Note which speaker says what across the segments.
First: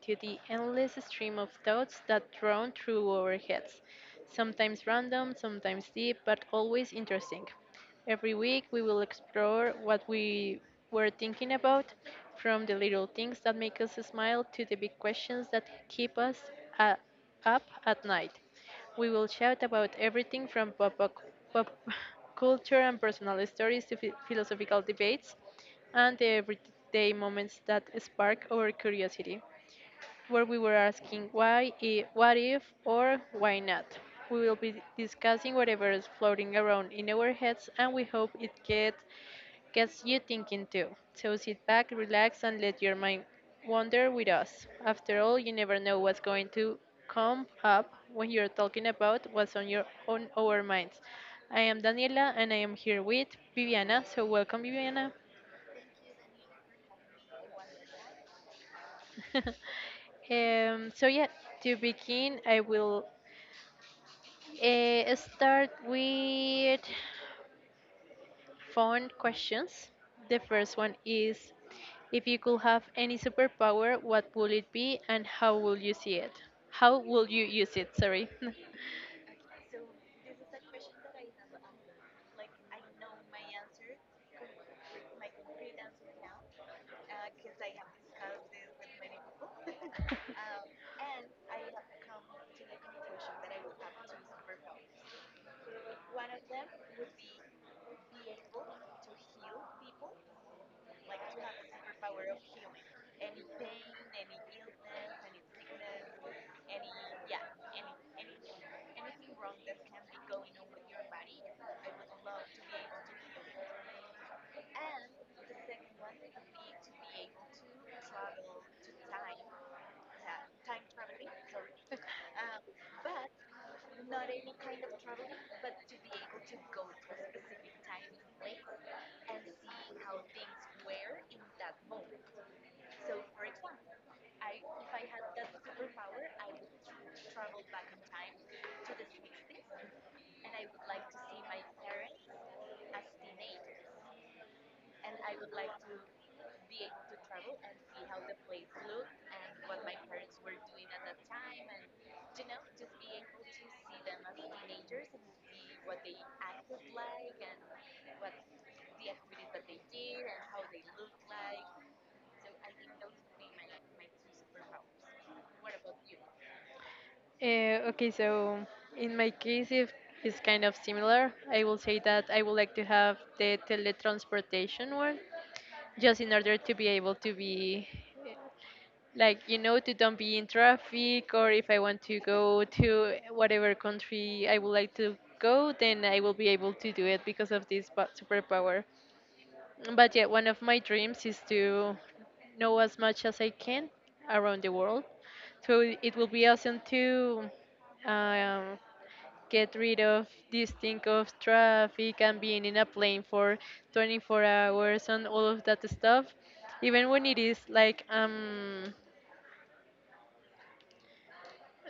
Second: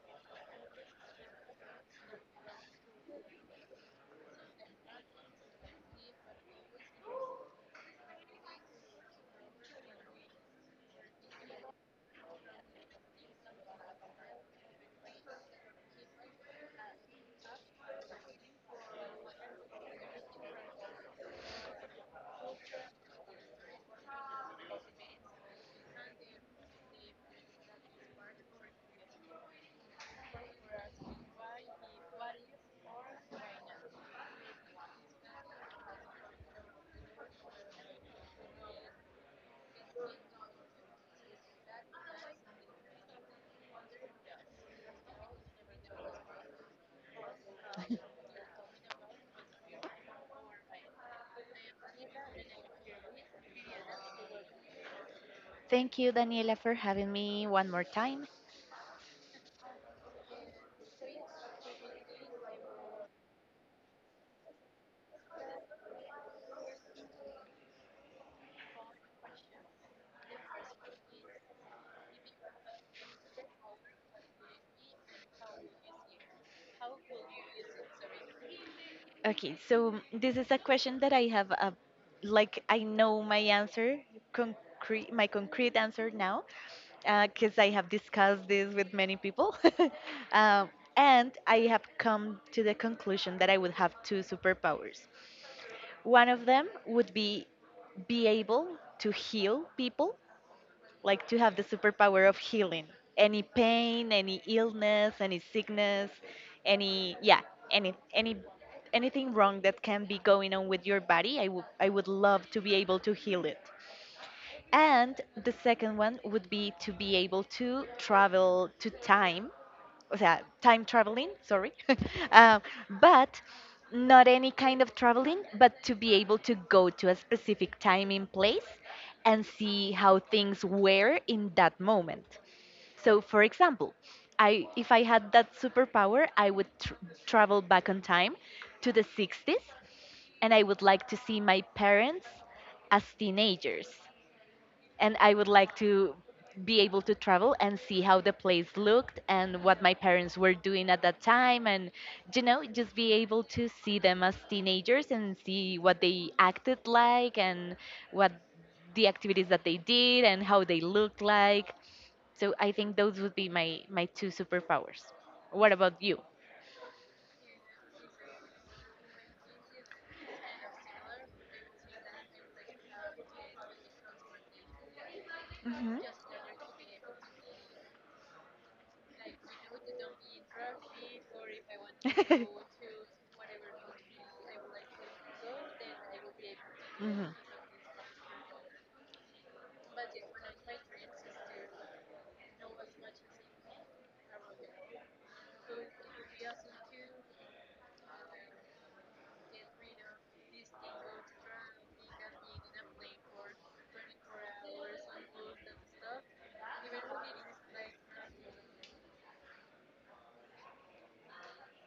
Speaker 1: into the endless stream of thoughts that drone through our heads. Sometimes random, sometimes deep, but always interesting. Every week we will explore what we were thinking about, from the little things that make us smile to the big questions that keep us uh, up at night. We will chat about everything from pop culture and personal stories to philosophical debates and the everyday moments that spark our curiosity, where we were asking why, what if, or why not. We will be discussing whatever is floating around in our heads, and we hope it gets you thinking too. So sit back, relax, and let your mind wander with us. After all, you never know what's going to come up when you're talking about what's on our minds. I am Daniela, and I am here with Viviana. So welcome, Viviana.
Speaker 2: Thank you, Daniela, for having me one more time.
Speaker 1: So yeah, to begin, I will start with fun questions. The first one is, if you could have any superpower, what would it be, and how would you see it? How would you use it? Sorry.
Speaker 2: Okay, so this is a question that I have, I know my answer, my concrete answer now, because I have discussed this with many people. um, and I have come to the conclusion that I would have two superpowers. One of them would be able to heal people, like to have the superpower of healing any pain, any illness, any sickness, any yeah, any anything wrong that can be going on with your body. I would love to be able to heal it. And the second one would be to be able to travel to time. O sea, time traveling, sorry. um, but not any kind of traveling, but to be able to go to a specific time and place and see how things were in that moment. So, for example, I if I had that superpower, I would travel back on time to the 60s, and I would like to see my parents as teenagers, and I would like to be able to travel and see how the place looked and what my parents were doing at that time, and you know, just be able to see them as teenagers and see what they acted like, and what the activities that they did and how they looked like. So I think those would be my two superpowers. What about you?
Speaker 1: Okay, so in my case, if it's kind of similar, I will say that I would like to have the teletransportation one,
Speaker 2: Hmm.
Speaker 1: just in order to be able to be, like, you know, to don't be in traffic, or if I want to go to whatever country I would like to go, then I will be able to do it
Speaker 2: Hmm.
Speaker 1: because of this superpower. But yeah, one of my dreams is to know as much as I can around the world, so it will be awesome to um, get rid of this thing of traffic and being in a plane for 24 hours and all of that stuff, even when it is like um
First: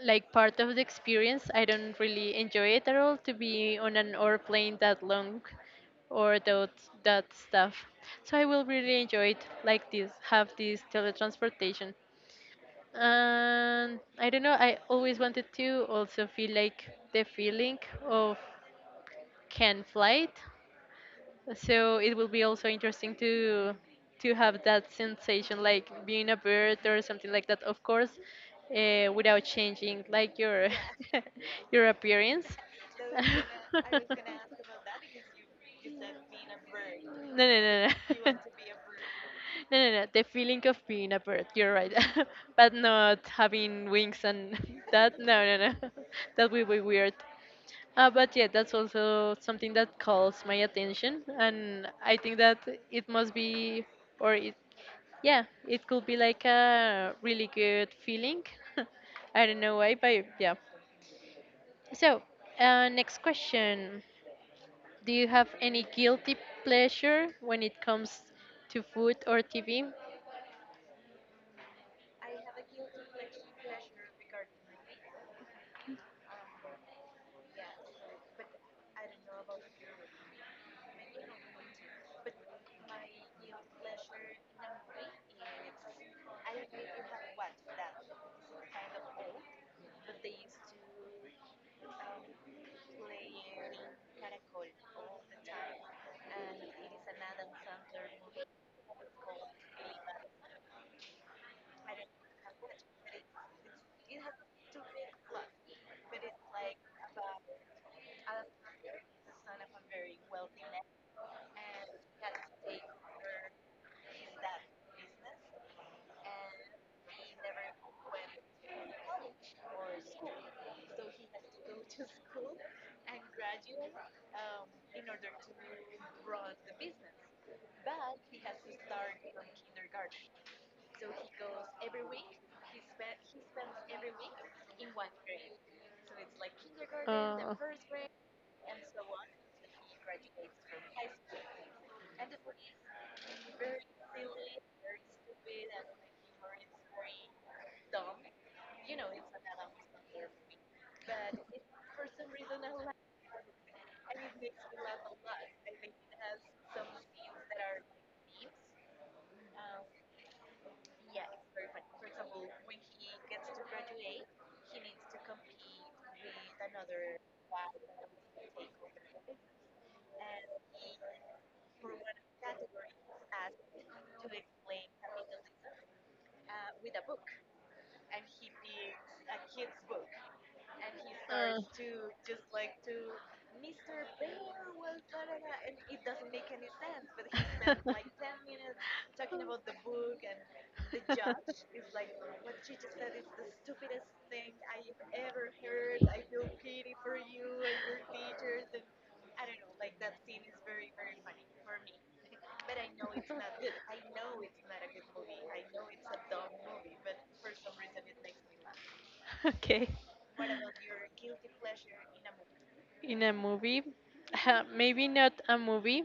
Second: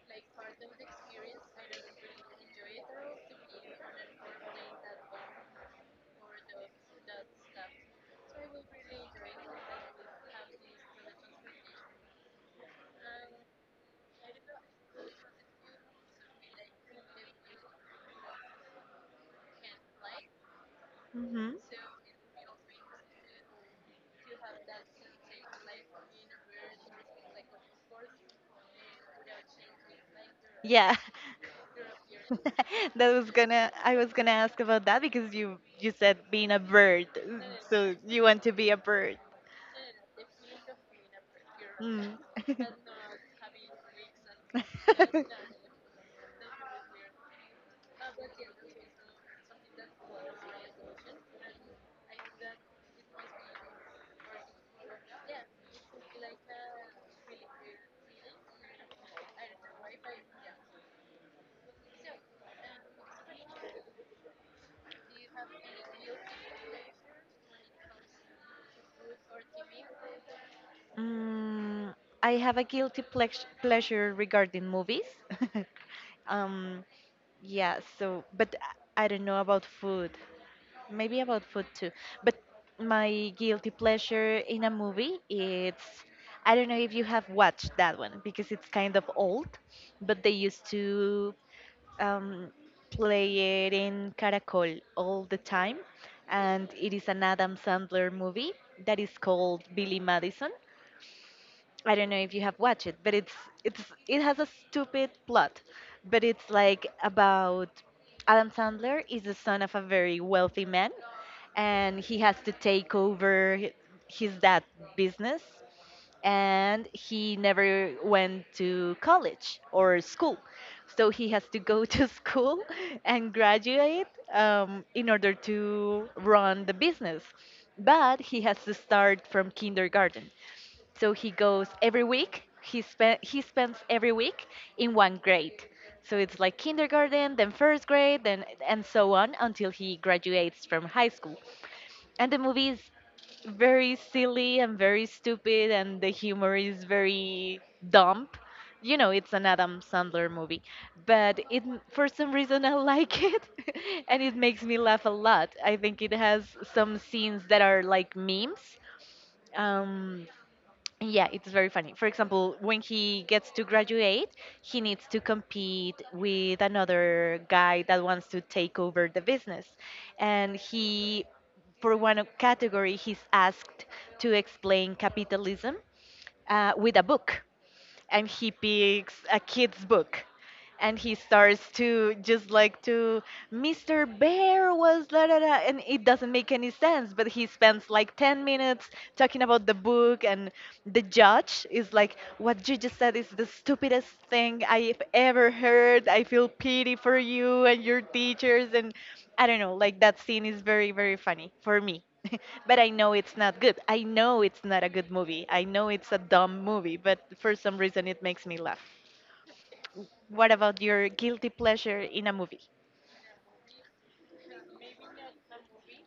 Speaker 1: like part of the experience. I don't really enjoy it at all to be on an airplane that long or that stuff. So I will really enjoy it, like this, have this teletransportation. And I don't know, I always wanted to also feel like the feeling of can flight,
Speaker 2: Hmm.
Speaker 1: so it will be also interesting to have that sensation, like being a bird or something like that. Of course, without changing like your
Speaker 2: Yeah.
Speaker 1: your appearance.
Speaker 2: that was gonna I
Speaker 1: no,
Speaker 2: was gonna ask about that because you said being a bird.
Speaker 1: no, no,
Speaker 2: So you
Speaker 1: no.
Speaker 2: want to be a bird.
Speaker 1: No, no, no. The feeling of being a bird. You're right,
Speaker 2: Mm.
Speaker 1: but not having wings and that. No, no, no. That would be weird. But yeah, that's also something that calls my attention, and I think that it must be, or it, yeah, it could be like a really good feeling. I don't know why, but yeah. So, next question: do you have any guilty pleasure when it comes to food or TV?
Speaker 2: Mm, I have a pleasure regarding movies. um, Yeah, so, but I don't know about food. Maybe about food too. But my guilty pleasure in a movie, it's, I don't know if you have watched that one because it's kind of old, but they used to um, play it in Caracol all the time. And it is an Adam Sandler movie that is called Billy Madison. I don't know if you have watched it, but it's it has a stupid plot, but it's like about Adam Sandler is the son of a very wealthy man, and he has to take over his dad business, and he never went to college or school, so he has to go to school and graduate in order to run the business, but he has to start from kindergarten. So he goes every week. He spends every week in one grade. So it's like kindergarten,
Speaker 1: Uh,
Speaker 2: then first grade, then and so on until he graduates from high school. And the movie is very silly and very stupid, and the humor is very dumb. You know, it's an Adam Sandler movie, but it, for some reason I like it, and it makes me laugh a lot. I think it has some scenes that are like memes. Um, yeah, it's very funny. For example, when he gets to graduate, he needs to compete with another guy that wants to take over the business. And he, for one category, he's asked to explain capitalism with a book, and he picks a kid's book, and he
Speaker 1: Uh,
Speaker 2: starts to just like to Mr. Bear was da da da, and it doesn't make any sense, but he spends like 10 minutes talking about the book, and the judge is like, what you just said is the stupidest thing I've ever heard, I feel pity for you and your teachers. And I don't know, like that scene is very, very funny for me. But I know it's not good. I know it's not a good movie. I know it's a dumb movie, but for some reason it makes me laugh.
Speaker 1: okay.
Speaker 2: What about your guilty pleasure in a movie?
Speaker 1: In a movie, maybe not a movie,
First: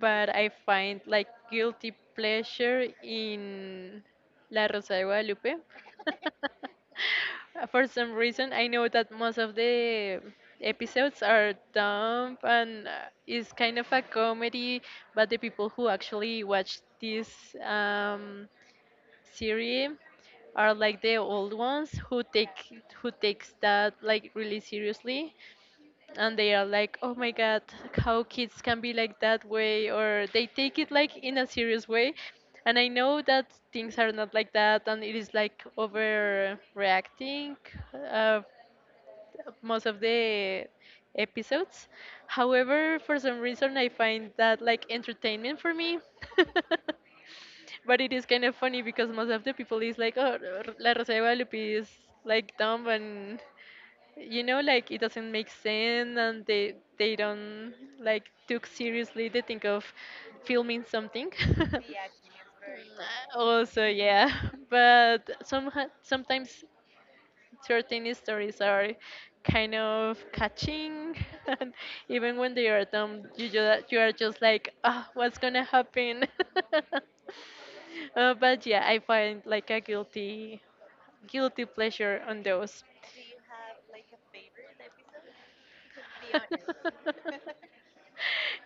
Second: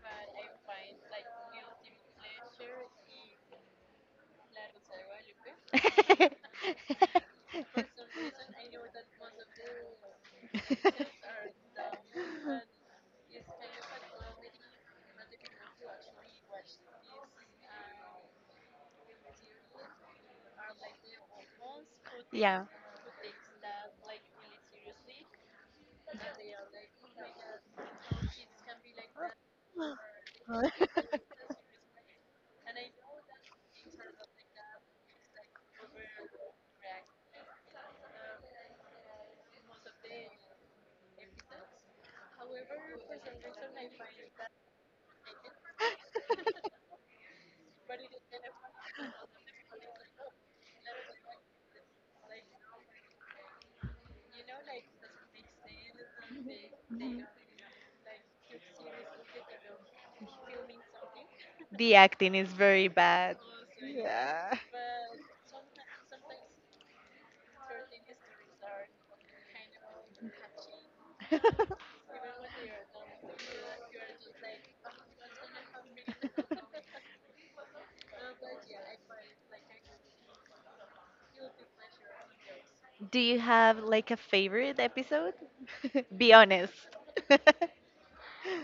Speaker 1: but I find like guilty pleasure in La Rosa de Guadalupe. For some reason, I know that most of the episodes are dumb and it's kind of a comedy, but the people who actually watch this um, series are like the old ones who
Speaker 2: Yeah.
Speaker 1: take who takes that like really seriously, and they are like, oh my god, how kids can be like that way, or they take it like in a serious way. And I know that things are not like that and it is like overreacting uh, most of the episodes. However, for some reason I find that like entertainment for me. But it is kind of funny because most of the people is like, oh, la rosa de guadalupe is like dumb and, you know, like it doesn't make sense and they don't like took seriously the thing of filming something.
Speaker 2: The acting is very bad.
Speaker 1: Also, yeah. But sometimes certain stories are kind of catching, and even when they are dumb you just, you are just like, ah, what's gonna happen. But yeah, I find like a guilty pleasure on
Speaker 2: Yeah.
Speaker 1: those.
Speaker 2: Do you have like a favorite episode? Be honest.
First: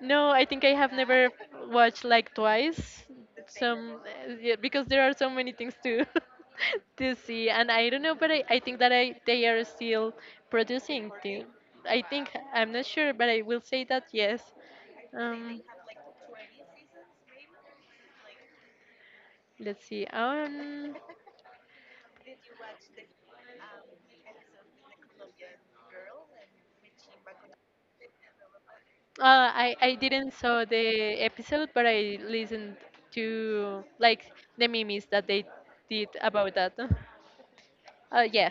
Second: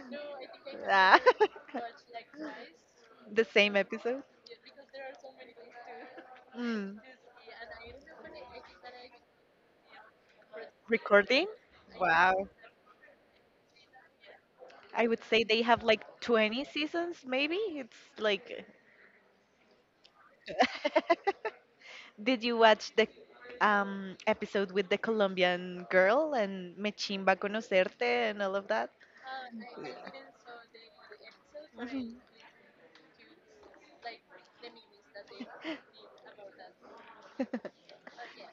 Speaker 1: No, I think I have
Speaker 2: Ah.
Speaker 1: never watched like twice.
Speaker 2: The same
Speaker 1: Some
Speaker 2: episode?
Speaker 1: yeah, because there are so many things to
Speaker 2: Mm,
Speaker 1: to see, and I don't know, but I think that I they are still producing. The,
Speaker 2: recording?
Speaker 1: I think
Speaker 2: Wow.
Speaker 1: I'm not sure, but I will say that yes.
Speaker 2: I would say they
Speaker 1: Um,
Speaker 2: have like 20 seasons, maybe? It's like.
Speaker 1: let's see.
Speaker 2: Did you watch the episode with the Colombian girl and Me Chimba Conocerte and all of that?
Speaker 1: I didn't saw the episode, but
Speaker 2: Yeah.
Speaker 1: I listened to like the memes that they did about that. Yeah,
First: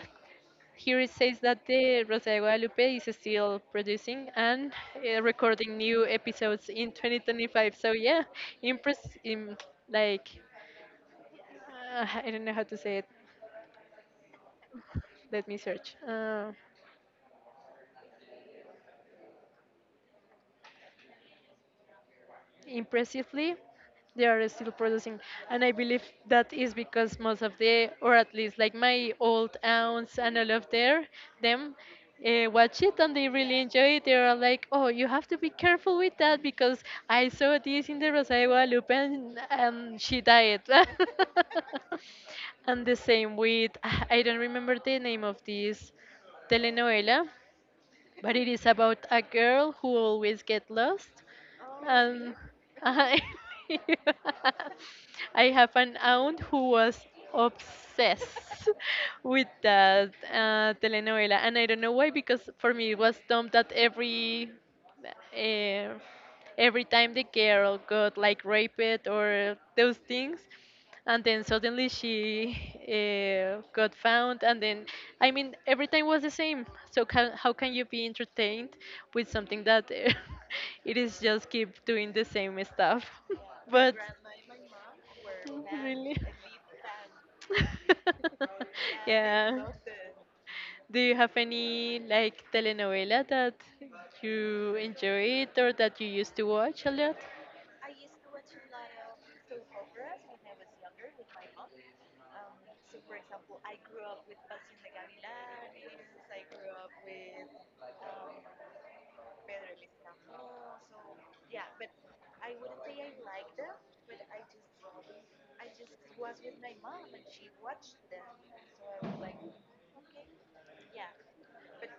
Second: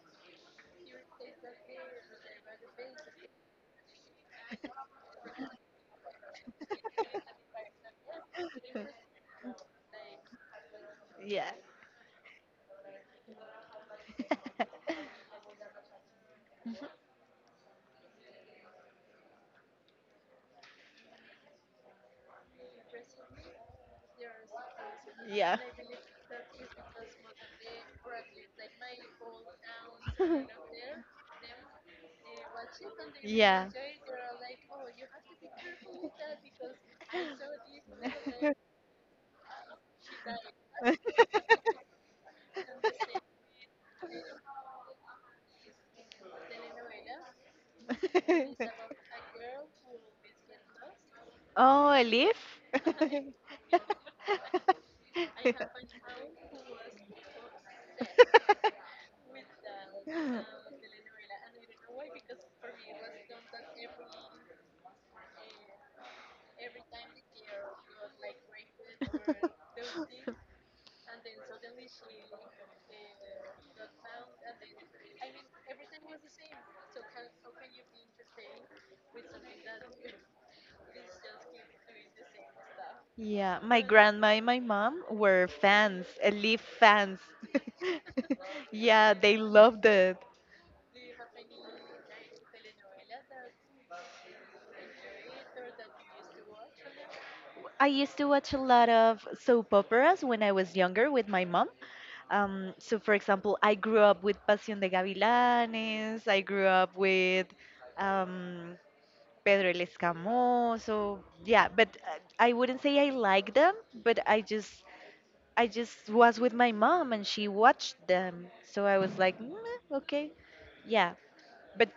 Speaker 1: here it says that the Rosa de Guadalupe is still producing and recording new episodes in 2025. So yeah,
Speaker 2: Mhm.
Speaker 1: impress, in, like
Speaker 2: Yeah.
Speaker 1: uh, I don't know how to say it. Let me search. Impressively, they are still producing, and I believe that is because most of the, or at least like my old aunts and all of their them watch it and they really enjoy it. They are like, oh, you have to be careful with that because I saw this in the rosario guadalupe and she died. And the same with, I don't remember the name of this telenovela, but it is about a girl who always get lost.
Speaker 2: Oh, a
Speaker 1: And
Speaker 2: leaf?
Speaker 1: I, I have an aunt who was obsessed with that telenovela, and I don't know why. Because for me, it was dumb that uh, every time the girl got like raped or those things, and then suddenly she got found, and then I mean every time was the same, so how can you be entertained with something that it is just keep doing the same stuff.
Speaker 2: Yeah, my
Speaker 1: But
Speaker 2: grandma and my mom were fans,
Speaker 1: really?
Speaker 2: Leaf fans. Yeah, they
Speaker 1: Yeah,
Speaker 2: loved it.
Speaker 1: do you have any like telenovela that you enjoyed or that you used to watch a lot?
Speaker 2: I used to watch a lot of soap operas when I was younger with my mom. For example, I grew up with Pasión de Gavilanes, I grew up with um, Pedro el Escamoso. So, yeah, but I wouldn't say I like them, but I just was with my mom and she watched them. So I was like, "Mm, eh, okay, yeah," but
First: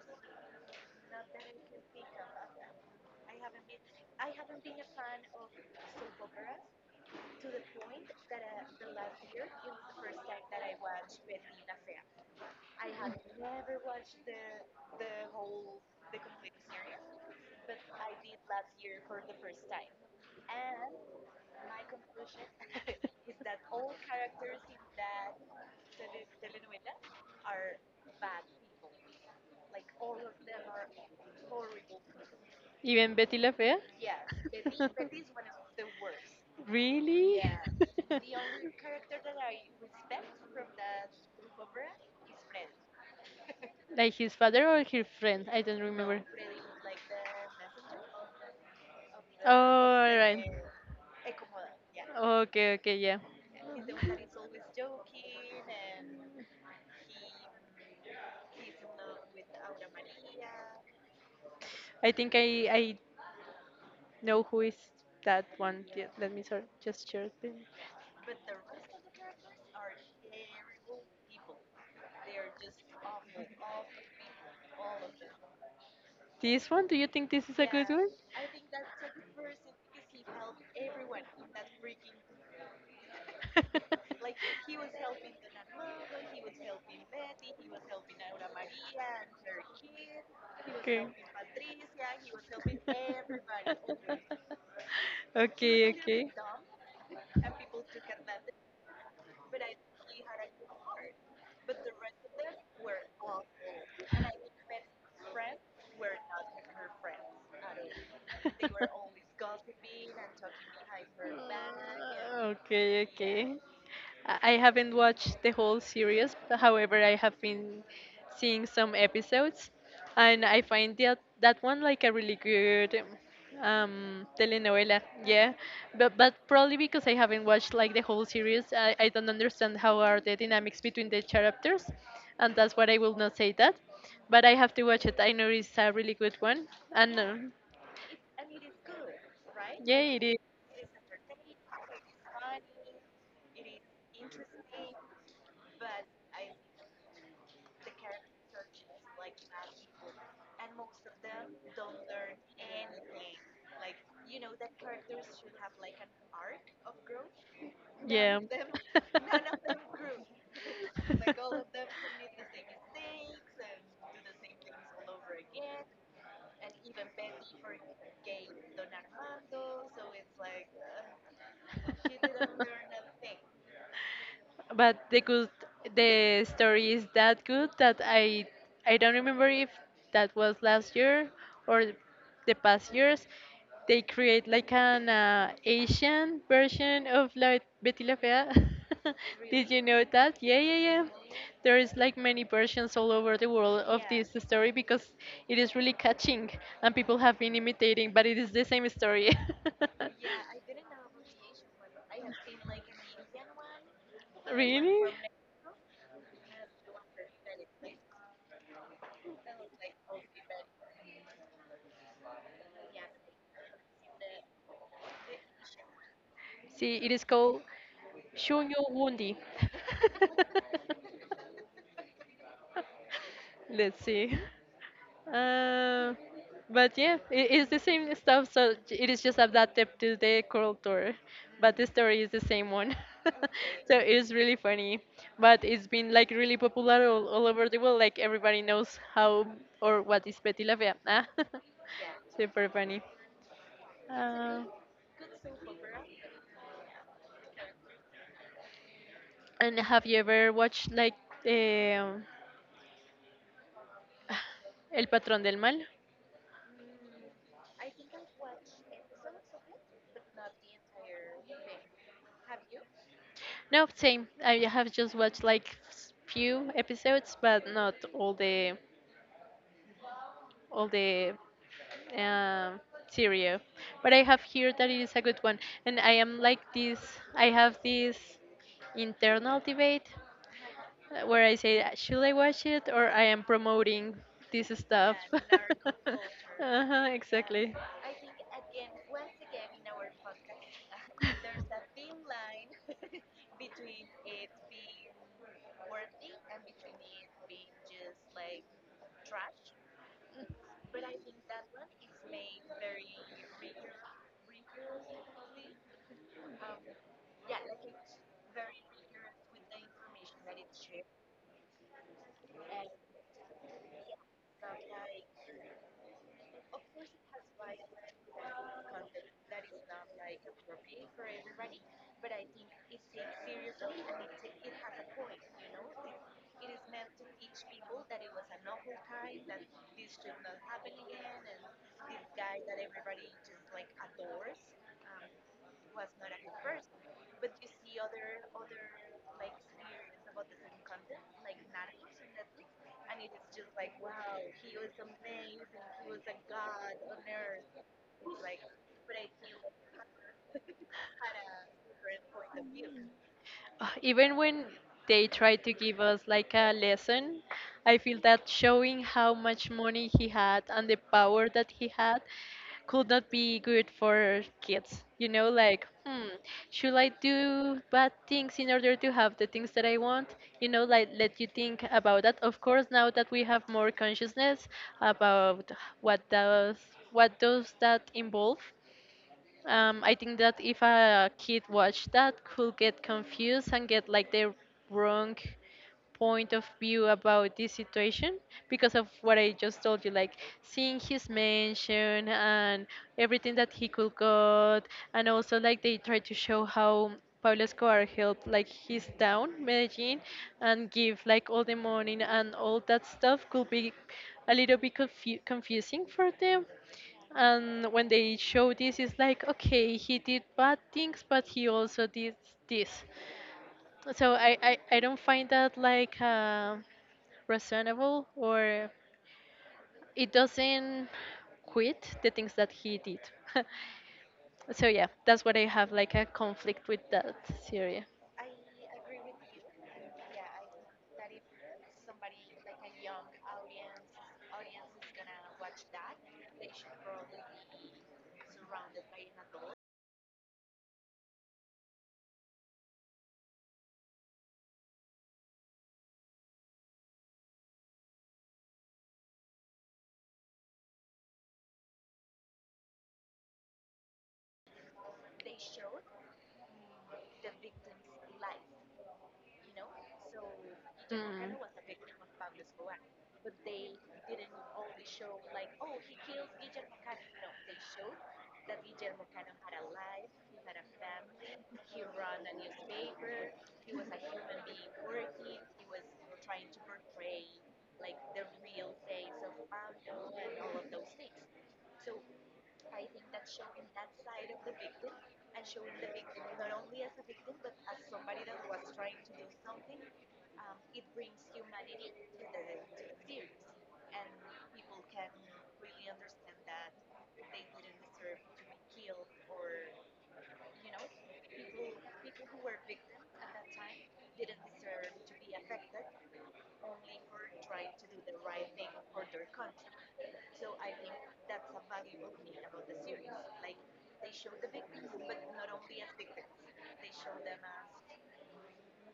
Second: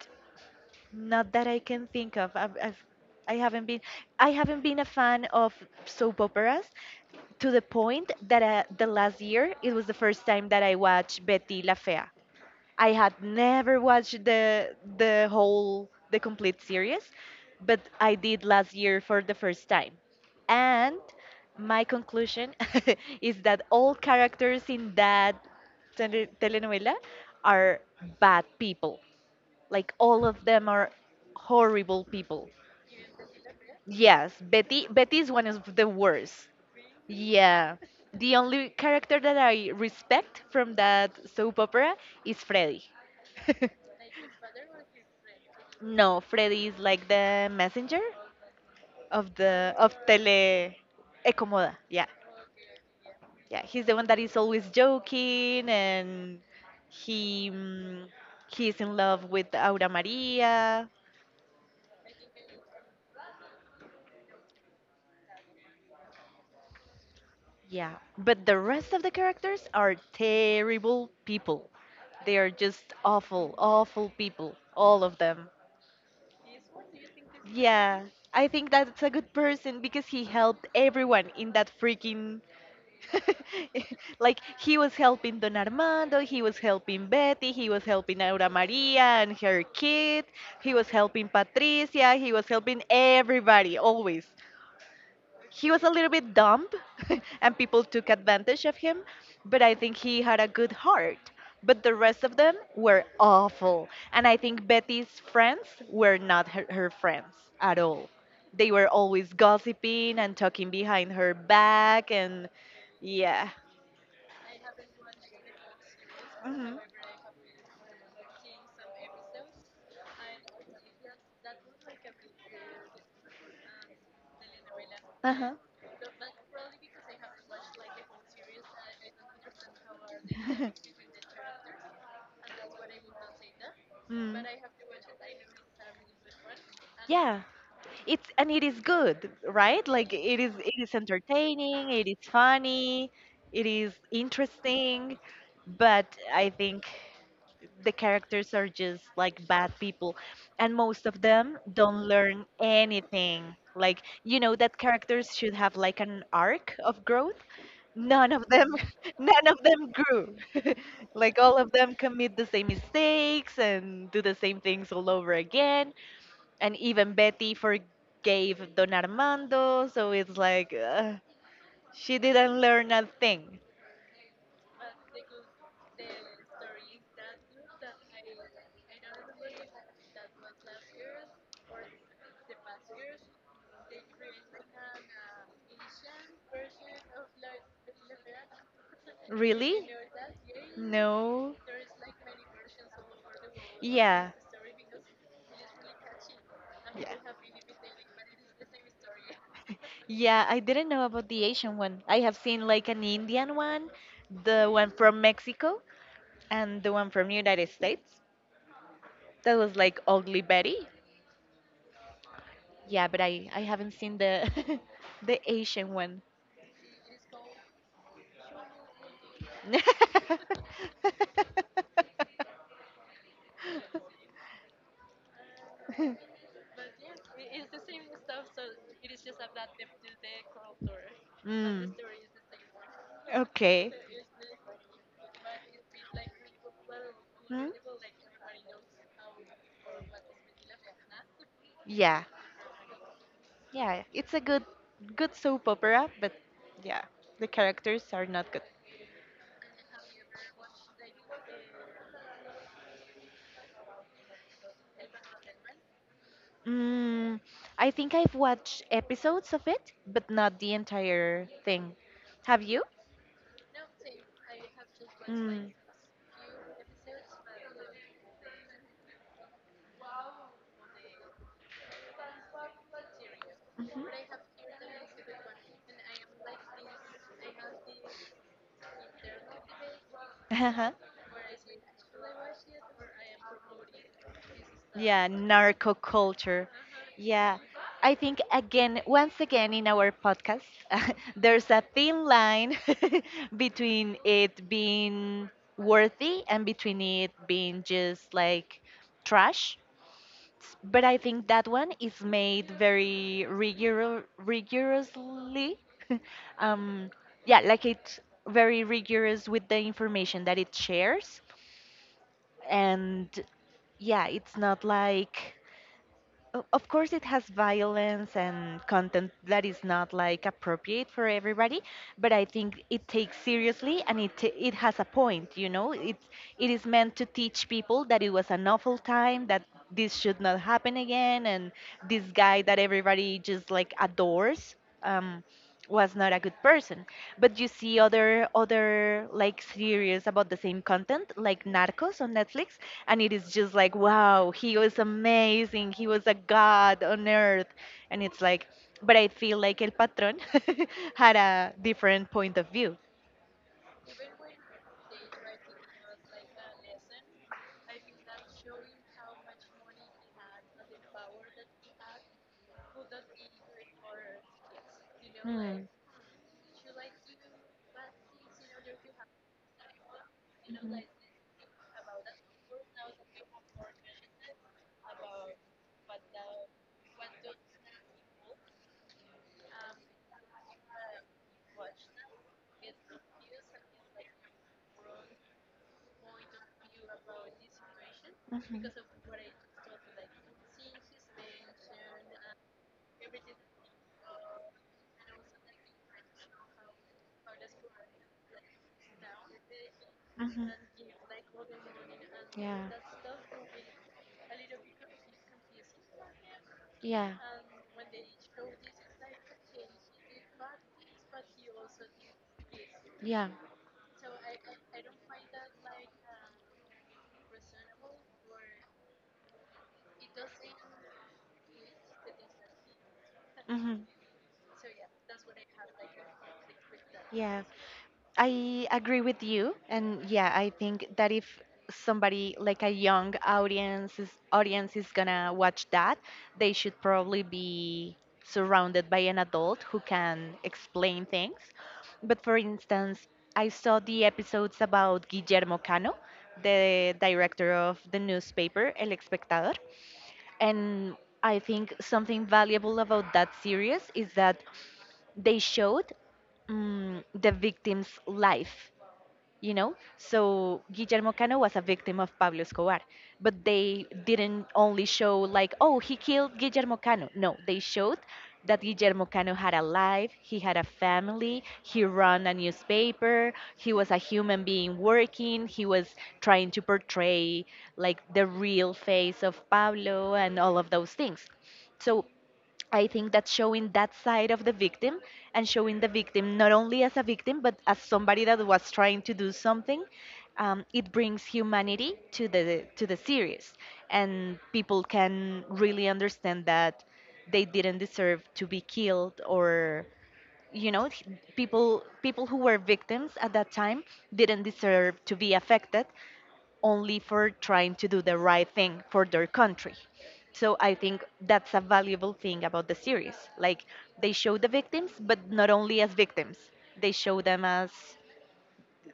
Speaker 2: not that I can think of. I haven't been I haven't been a fan of soap operas to the point that the last year it was the first time that I watched Betty La Fea. I had never watched the complete series, but I did last year for the first time. And my conclusion is that all characters in that telenovela are bad people. Like all of them are horrible people.
Speaker 1: Even Betty la Fea?
Speaker 2: Yes, Betty is one of the worst.
Speaker 1: Really?
Speaker 2: Yeah. The only character that I respect from that soap opera is Freddy.
Speaker 1: Like his father or his friend? I don't, no,
Speaker 2: No,
Speaker 1: remember.
Speaker 2: Freddy is like the messenger
Speaker 1: Oh,
Speaker 2: of
Speaker 1: all right.
Speaker 2: Tele Ecomoda. Yeah.
Speaker 1: Okay, okay, yeah.
Speaker 2: Yeah, he's the one that is always joking and he mm, he's in love with Aura Maria.
Speaker 1: I think I know who is that one. Yeah, let me sort just share it then.
Speaker 2: Yeah, but the rest of the characters are terrible people. They are just awful, awful people, all of them.
Speaker 1: This one? Do you think this is a good
Speaker 2: Yeah,
Speaker 1: one?
Speaker 2: I think that's a good person because he helped everyone in that freaking. Like, he was helping Don Armando, he was helping Betty, he was helping Aura Maria and her kid, he was
Speaker 1: Okay.
Speaker 2: helping Patricia, he was
Speaker 1: Okay,
Speaker 2: helping everybody, always. He was a little
Speaker 1: okay.
Speaker 2: bit dumb and people took advantage of him, but I think he had a good heart. But the rest of them were awful. And I think Betty's friends were not her friends at all. They were always gossiping and talking behind her back. And
Speaker 1: Okay,
Speaker 2: yeah.
Speaker 1: okay. I haven't watched the whole series, but
Speaker 2: Hmm.
Speaker 1: however, I have been seeing some episodes, and I find that that one like a really good telenovela.
Speaker 2: Uh huh.
Speaker 1: Yeah, but probably because I haven't watched like the whole series, I don't understand how are the dynamics between the characters, and that's what I will not say that.
Speaker 2: Mm.
Speaker 1: But I have to watch it. I know it's a really good one, and
Speaker 2: Yeah, it's, and it is good, right?
Speaker 1: yeah,
Speaker 2: Like
Speaker 1: it is.
Speaker 2: it is, it is entertaining, it is funny, it is interesting, but I think the characters are just like bad people, and most of them don't learn anything. Like you know that characters should have like an arc of growth. None
Speaker 1: Yeah.
Speaker 2: of them none of them grew. Like all of them commit the same mistakes and do the same things all over again, and even Betty forgave Don Armando, so it's like, she didn't learn a thing.
Speaker 1: But the good, the story is that good that I don't remember if that was last year or the past years. They create like an asian version of like Betty la Fea. Did
Speaker 2: Really?
Speaker 1: you know that? Yeah, yeah, yeah,
Speaker 2: No.
Speaker 1: there is like many versions all over the world of
Speaker 2: Yeah,
Speaker 1: this story because it is really catching, and
Speaker 2: yeah,
Speaker 1: people have been imitating, but it is the same story.
Speaker 2: yeah, I didn't know about the Asian one. I have seen like an Indian one, the one
Speaker 1: Really?
Speaker 2: from Mexico, and the one from United States. That was like Ugly Betty. Yeah, but I haven't seen the the Asian one.
Speaker 1: See, it is called Shunyo Wundi. Let's see. Uh, but yeah, it is the same stuff. So it is just adapted to the culture, but the
Speaker 2: Mm,
Speaker 1: story is the same one.
Speaker 2: okay.
Speaker 1: So it's really funny. But it's been like really popular all over
Speaker 2: Hmm?
Speaker 1: the world. Like everybody knows how or what is Betty la Fea. Ah.
Speaker 2: Yeah,
Speaker 1: Super funny.
Speaker 2: yeah. It's a
Speaker 1: Uh,
Speaker 2: good, good soap opera, but yeah, the characters are not good.
Speaker 1: and have you ever watched like um El Patrón del Mal?
Speaker 2: Mm, I think I've watched episodes of it, but not the entire thing. Have you?
Speaker 1: No, same. I have just watched
Speaker 2: Mm.
Speaker 1: like few episodes, but not all the um, series. But I have heard that it is a good one, and I am like this. I have this internal debate
Speaker 2: Mhm. Uh-huh.
Speaker 1: where I say, should I watch it, or I am promoting this stuff?"
Speaker 2: Yeah, narco culture.
Speaker 1: Uh-huh,
Speaker 2: Yeah,
Speaker 1: exactly.
Speaker 2: I think again, once again in our podcast, there's a thin line between it being worthy and between it being just like trash. But I think that one is made very rigorously. um, yeah, like it's very rigorous with the information that it shares, and yeah, it's not like, of course it has violence and content that is not like appropriate for everybody, but I think it takes seriously and it has a point, you know, it is meant to teach people that it was an awful time, that this should not happen again, and this guy that everybody just like adores, um was not a good person. But you see other like series about the same content, like Narcos on Netflix, and it is just like, wow, he was amazing. He was a god on earth. And it's like, but I feel like El Patron had a different point of view.
Speaker 1: Uh, even when they try to give us like a lesson, I feel that showing how much money he had and the power that he had could not be good for kids. You know,
Speaker 2: Hmm.
Speaker 1: like, hmm, should I do bad things in order to have the things that I want? You know, like, let you think about that. Of course, now that we have more consciousness about what does what does that involve, I think that if a kid watched that, could get confused and get like the wrong point of view about this situation
Speaker 2: Mhm.
Speaker 1: because of what I just told you, like seeing his mansion and everything that he could got. And also like they try to show how Pablo Escobar helped like his town, Medellin,
Speaker 2: Mhm.
Speaker 1: and give like all the money and
Speaker 2: Yeah.
Speaker 1: all that stuff could be a little bit confusing for them.
Speaker 2: Yeah.
Speaker 1: And when they show this it's like okay he did bad things but he also did this,
Speaker 2: Yeah.
Speaker 1: so I don't find that like reasonable, or it doesn't quit the things that he did.
Speaker 2: Mhm.
Speaker 1: so yeah, that's what I have, like, a conflict with that
Speaker 2: Yeah.
Speaker 1: series.
Speaker 2: I agree with you, and yeah, I think that if somebody like a young audience is gonna watch that, they should probably be surrounded by an adult who can explain things. But for instance, I saw the episodes about Guillermo Cano, the director of the newspaper El Espectador, and I think something valuable about that series is that they showed the victim's life. So Guillermo
Speaker 1: Mm,
Speaker 2: Cano was a victim of Pablo Escobar, but they didn't only show like, oh, he killed Guillermo Cano. No, they showed that Guillermo Cano had a life. He had a family. He ran a newspaper. He was a human being working. He was trying to portray like the real face of Pablo and all of those things. So I think that showing that side of the victim, and showing the victim not only as a victim but as somebody that was trying to do something, it brings humanity to the series, and people can really understand that they didn't deserve to be killed or you know th- people who were victims at that time didn't deserve to be affected only for trying to do the right thing for their country. So I think that's a valuable thing about the series. Like they show the victims, but not only as victims. They show them as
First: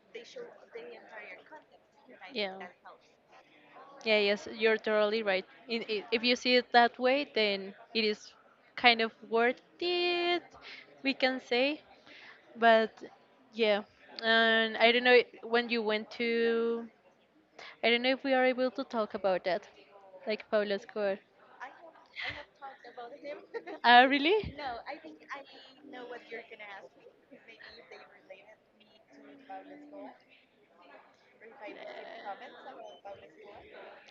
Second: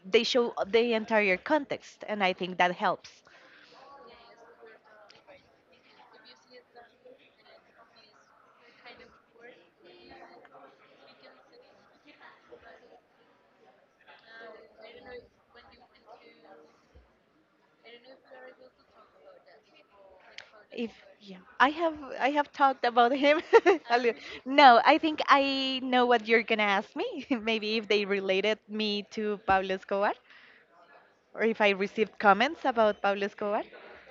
Speaker 2: they show the entire context, and I
Speaker 1: yeah.
Speaker 2: think that helps.
Speaker 1: Yeah, yes, you're totally right. In, I If you see it that way, then it is kind of worth it, we can say. But yeah, and I don't know when you went to. I don't know if we are able to talk about that, like Pablo
Speaker 2: If
Speaker 1: Escobar.
Speaker 2: Yeah, I have talked about him. a
Speaker 1: Ah,
Speaker 2: little.
Speaker 1: really?
Speaker 2: No, I think I know what you're gonna ask me. Maybe if they related me to Pablo Escobar. Or if I received comments about Pablo Escobar?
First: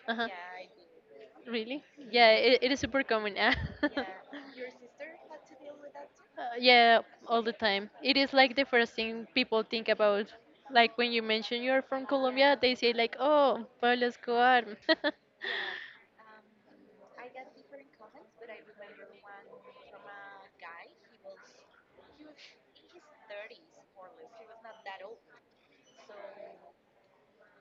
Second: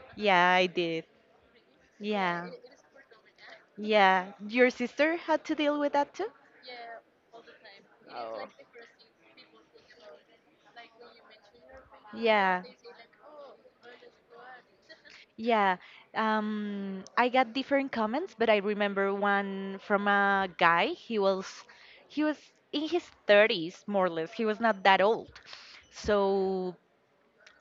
Speaker 1: Uh huh.
Speaker 2: Yeah, I did.
Speaker 1: Really? Yeah,
Speaker 2: Yeah.
Speaker 1: it is super common. Yeah.
Speaker 2: Yeah. Your sister had to deal with that too?
Speaker 1: Yeah, all the time. It is
Speaker 2: Oh.
Speaker 1: like the first thing people think about. Like when you mention you're from Colombia,
Speaker 2: Yeah.
Speaker 1: they say like, "Oh, Pablo Escobar."
Speaker 2: Yeah, I got different comments, but I remember one from a guy. He was he was in his 30s, more or less. He was not that old. So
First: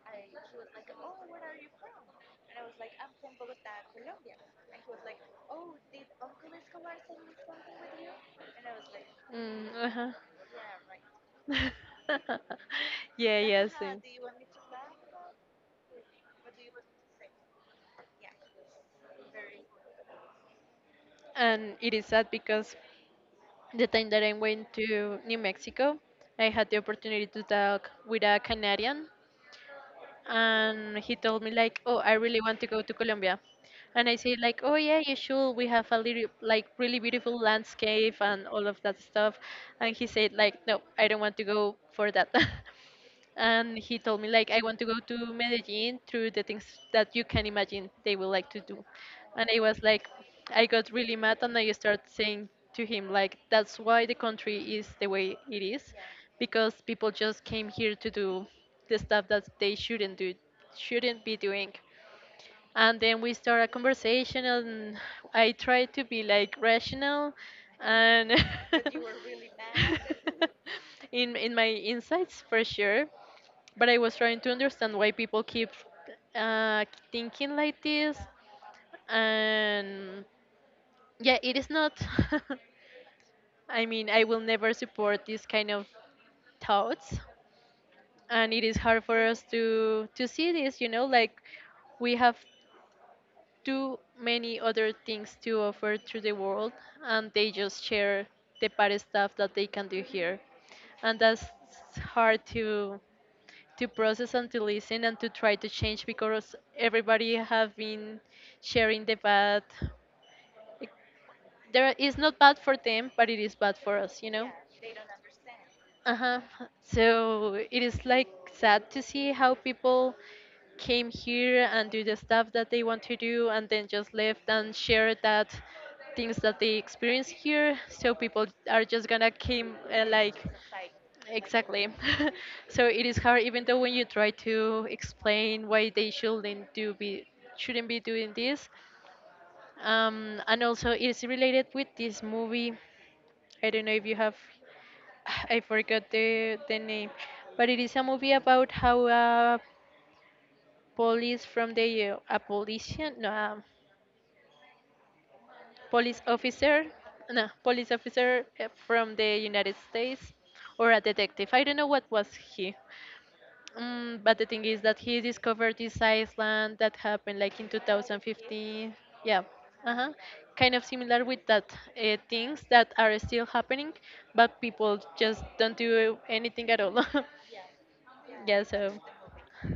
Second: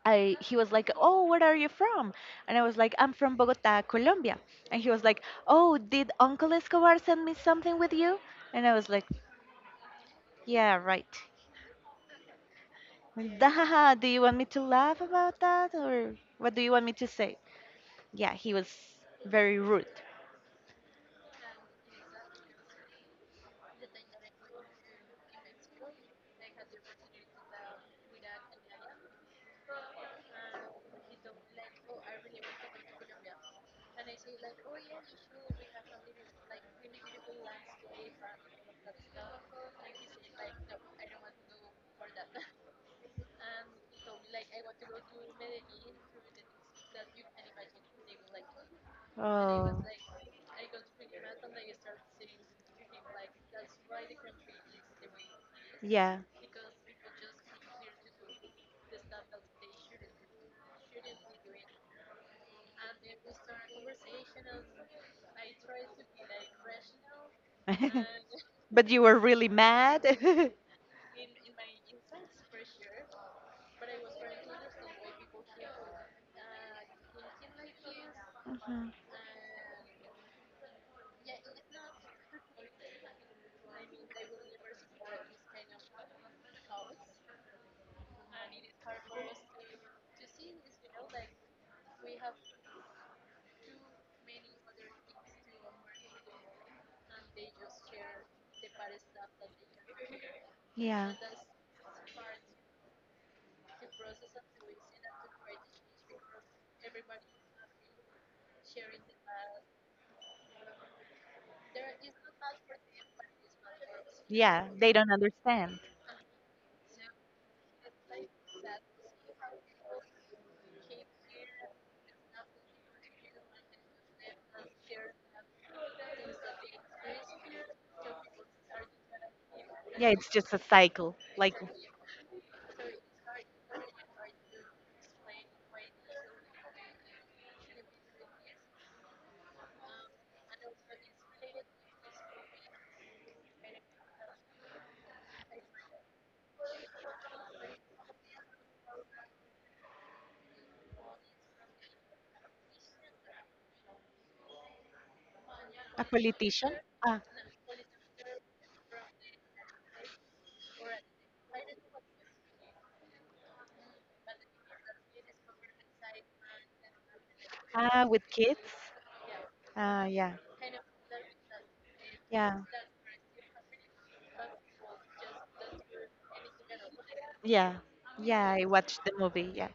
Speaker 2: I he was like, "Oh, where are you from?" And I was like, "I'm from Bogota, Colombia." And he was like, "Oh, did Uncle Escobar send me something with you?" And I was like,
Speaker 1: Mm, uh-huh.
Speaker 2: "Yeah, right." And,
Speaker 1: yeah, yeah,
Speaker 2: "Dahaha,
Speaker 1: same.
Speaker 2: do you want me to laugh about that or what do you want me to say?" Yeah, he was very rude.
Speaker 1: And it is sad because the time that I went to New Mexico, I had the opportunity to talk with a Canadian and he told me like, "Oh, I really want to go to Colombia." And I said like, "Oh yeah, you should. We have a little like really beautiful landscape and all of that stuff." And he said like, "No, I don't want to go for that." and he told me like I want to go to Medellin through the things that you can imagine they would like to do. And I was
Speaker 2: Oh.
Speaker 1: like, I got really mad and I started saying to him like that's why the country is the way it is
Speaker 2: Yeah.
Speaker 1: because people just came here to do the stuff that they shouldn't do, shouldn't be doing and then we start a conversation and I try to be like rational. And
Speaker 2: But you were really mad?
Speaker 1: in my insights for sure, but I was trying to understand why people keep uh, thinking like this.
Speaker 2: Mhm.
Speaker 1: And yeah, it is not, I mean, I will never support this kind of thoughts. And it is hard for us to see this, you know, like we have too many other things to offer to the world, and they just share the bad stuff that they can do here.
Speaker 2: Yeah.
Speaker 1: And that's hard to process and to listen and to try to change because everybody have been sharing the bad. There is not bad for them but it is bad for us, you know.
Speaker 2: Yeah, they don't understand.
Speaker 1: Uh-huh. So it is like sad to see how people came here and do the stuff that they want to do and then just left and share that things that they experience here, so people are just gonna came
Speaker 2: Yeah, it's
Speaker 1: like,
Speaker 2: just a cycle. Like
Speaker 1: exactly. so it is hard even though when you try to explain why they shouldn't be doing this. And also it's related with this movie. I don't know if you have, I forgot the name, but it is a movie about how a police from the a polician no
Speaker 2: a
Speaker 1: police
Speaker 2: politician.
Speaker 1: officer,
Speaker 2: Ah,
Speaker 1: no, police officer from the United States, or a detective. I don't know what was he. Mm, but the thing is that he discovered this island that happened like in
Speaker 2: ah, with kids.
Speaker 1: 2015. Yeah,
Speaker 2: Ah,
Speaker 1: uh-huh.
Speaker 2: yeah,
Speaker 1: Kind of similar with that
Speaker 2: yeah,
Speaker 1: things that are still happening, but people just don't do anything at all.
Speaker 2: yeah, yeah.
Speaker 1: yeah,
Speaker 2: I
Speaker 1: so
Speaker 2: watched the movie. Yeah,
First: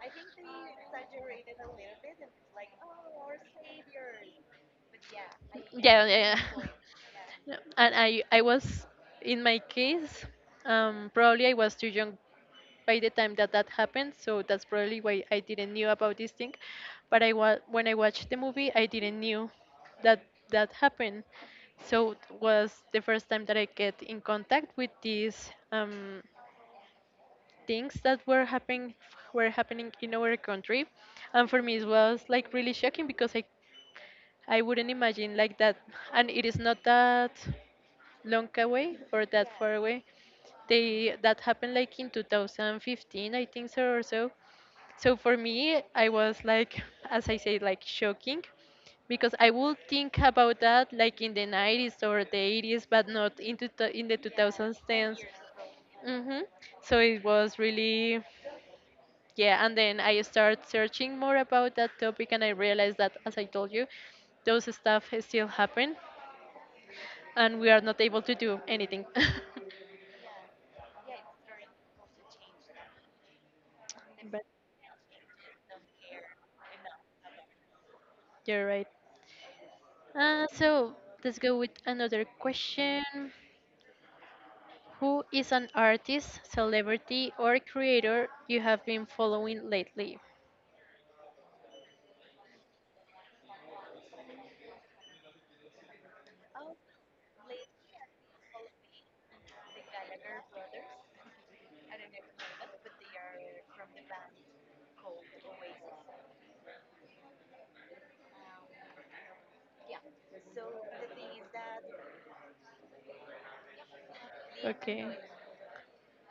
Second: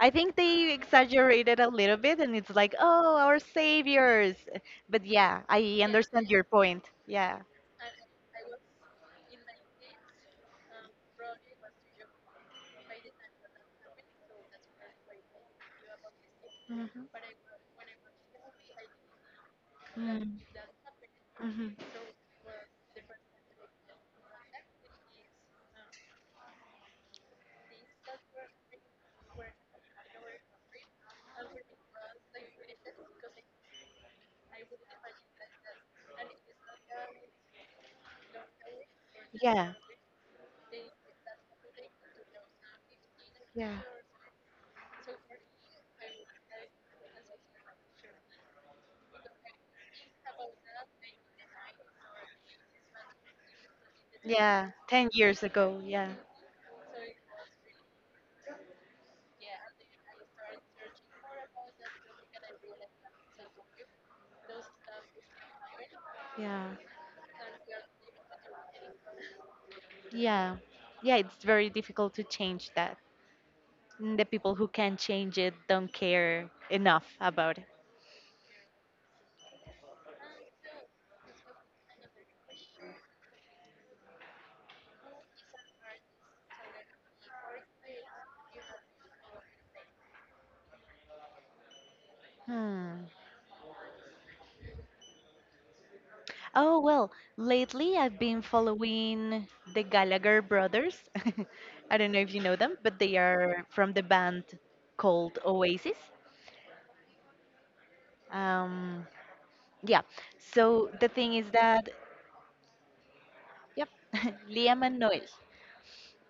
Speaker 2: I think they exaggerated a little bit, and it's like, oh, our saviors. But yeah, I
Speaker 1: yeah,
Speaker 2: understand
Speaker 1: yeah. Yeah.
Speaker 2: your point. Yeah.
Speaker 1: No, and I was, in my case, probably I was too young by the time that that happened. So that's probably why I didn't knew about this thing.
Speaker 2: Mm-hmm.
Speaker 1: But when I watched the movie, I didn't knew that that happened.
Speaker 2: Mm-hmm.
Speaker 1: So it was the first time that I get in contact with these things that were happening in our country, and for me it was like really shocking because I wouldn't imagine like that, and it is not that long away or that
Speaker 2: Yeah.
Speaker 1: far away. They that happened like in 2015, I think
Speaker 2: Yeah.
Speaker 1: so or so. So for me, I was like, as I say, like shocking, because I would think about that like in the 90s or the 80s, but not into in the
Speaker 2: Yeah. 10
Speaker 1: 2010s.
Speaker 2: years ago. Yeah.
Speaker 1: Mm-hmm. So it was really, yeah. And then I started searching more about that topic, and I realized that, as I told you, those stuff still happen,
Speaker 2: Yeah.
Speaker 1: and we are not able to do anything.
Speaker 2: Yeah. Yeah. It's very difficult to change that. And the
Speaker 1: but
Speaker 2: people who can change it don't care enough about it.
Speaker 1: you're right. So let's go with another question. Who is an artist, celebrity, or creator you have been following lately?
Speaker 2: Hmm. Oh, well, lately I've been following the Gallagher brothers. I don't know if you know them, but they are from the band called Oasis. Um, Yeah. So the thing is that, yep, Liam and
Speaker 1: Okay.
Speaker 2: Noel,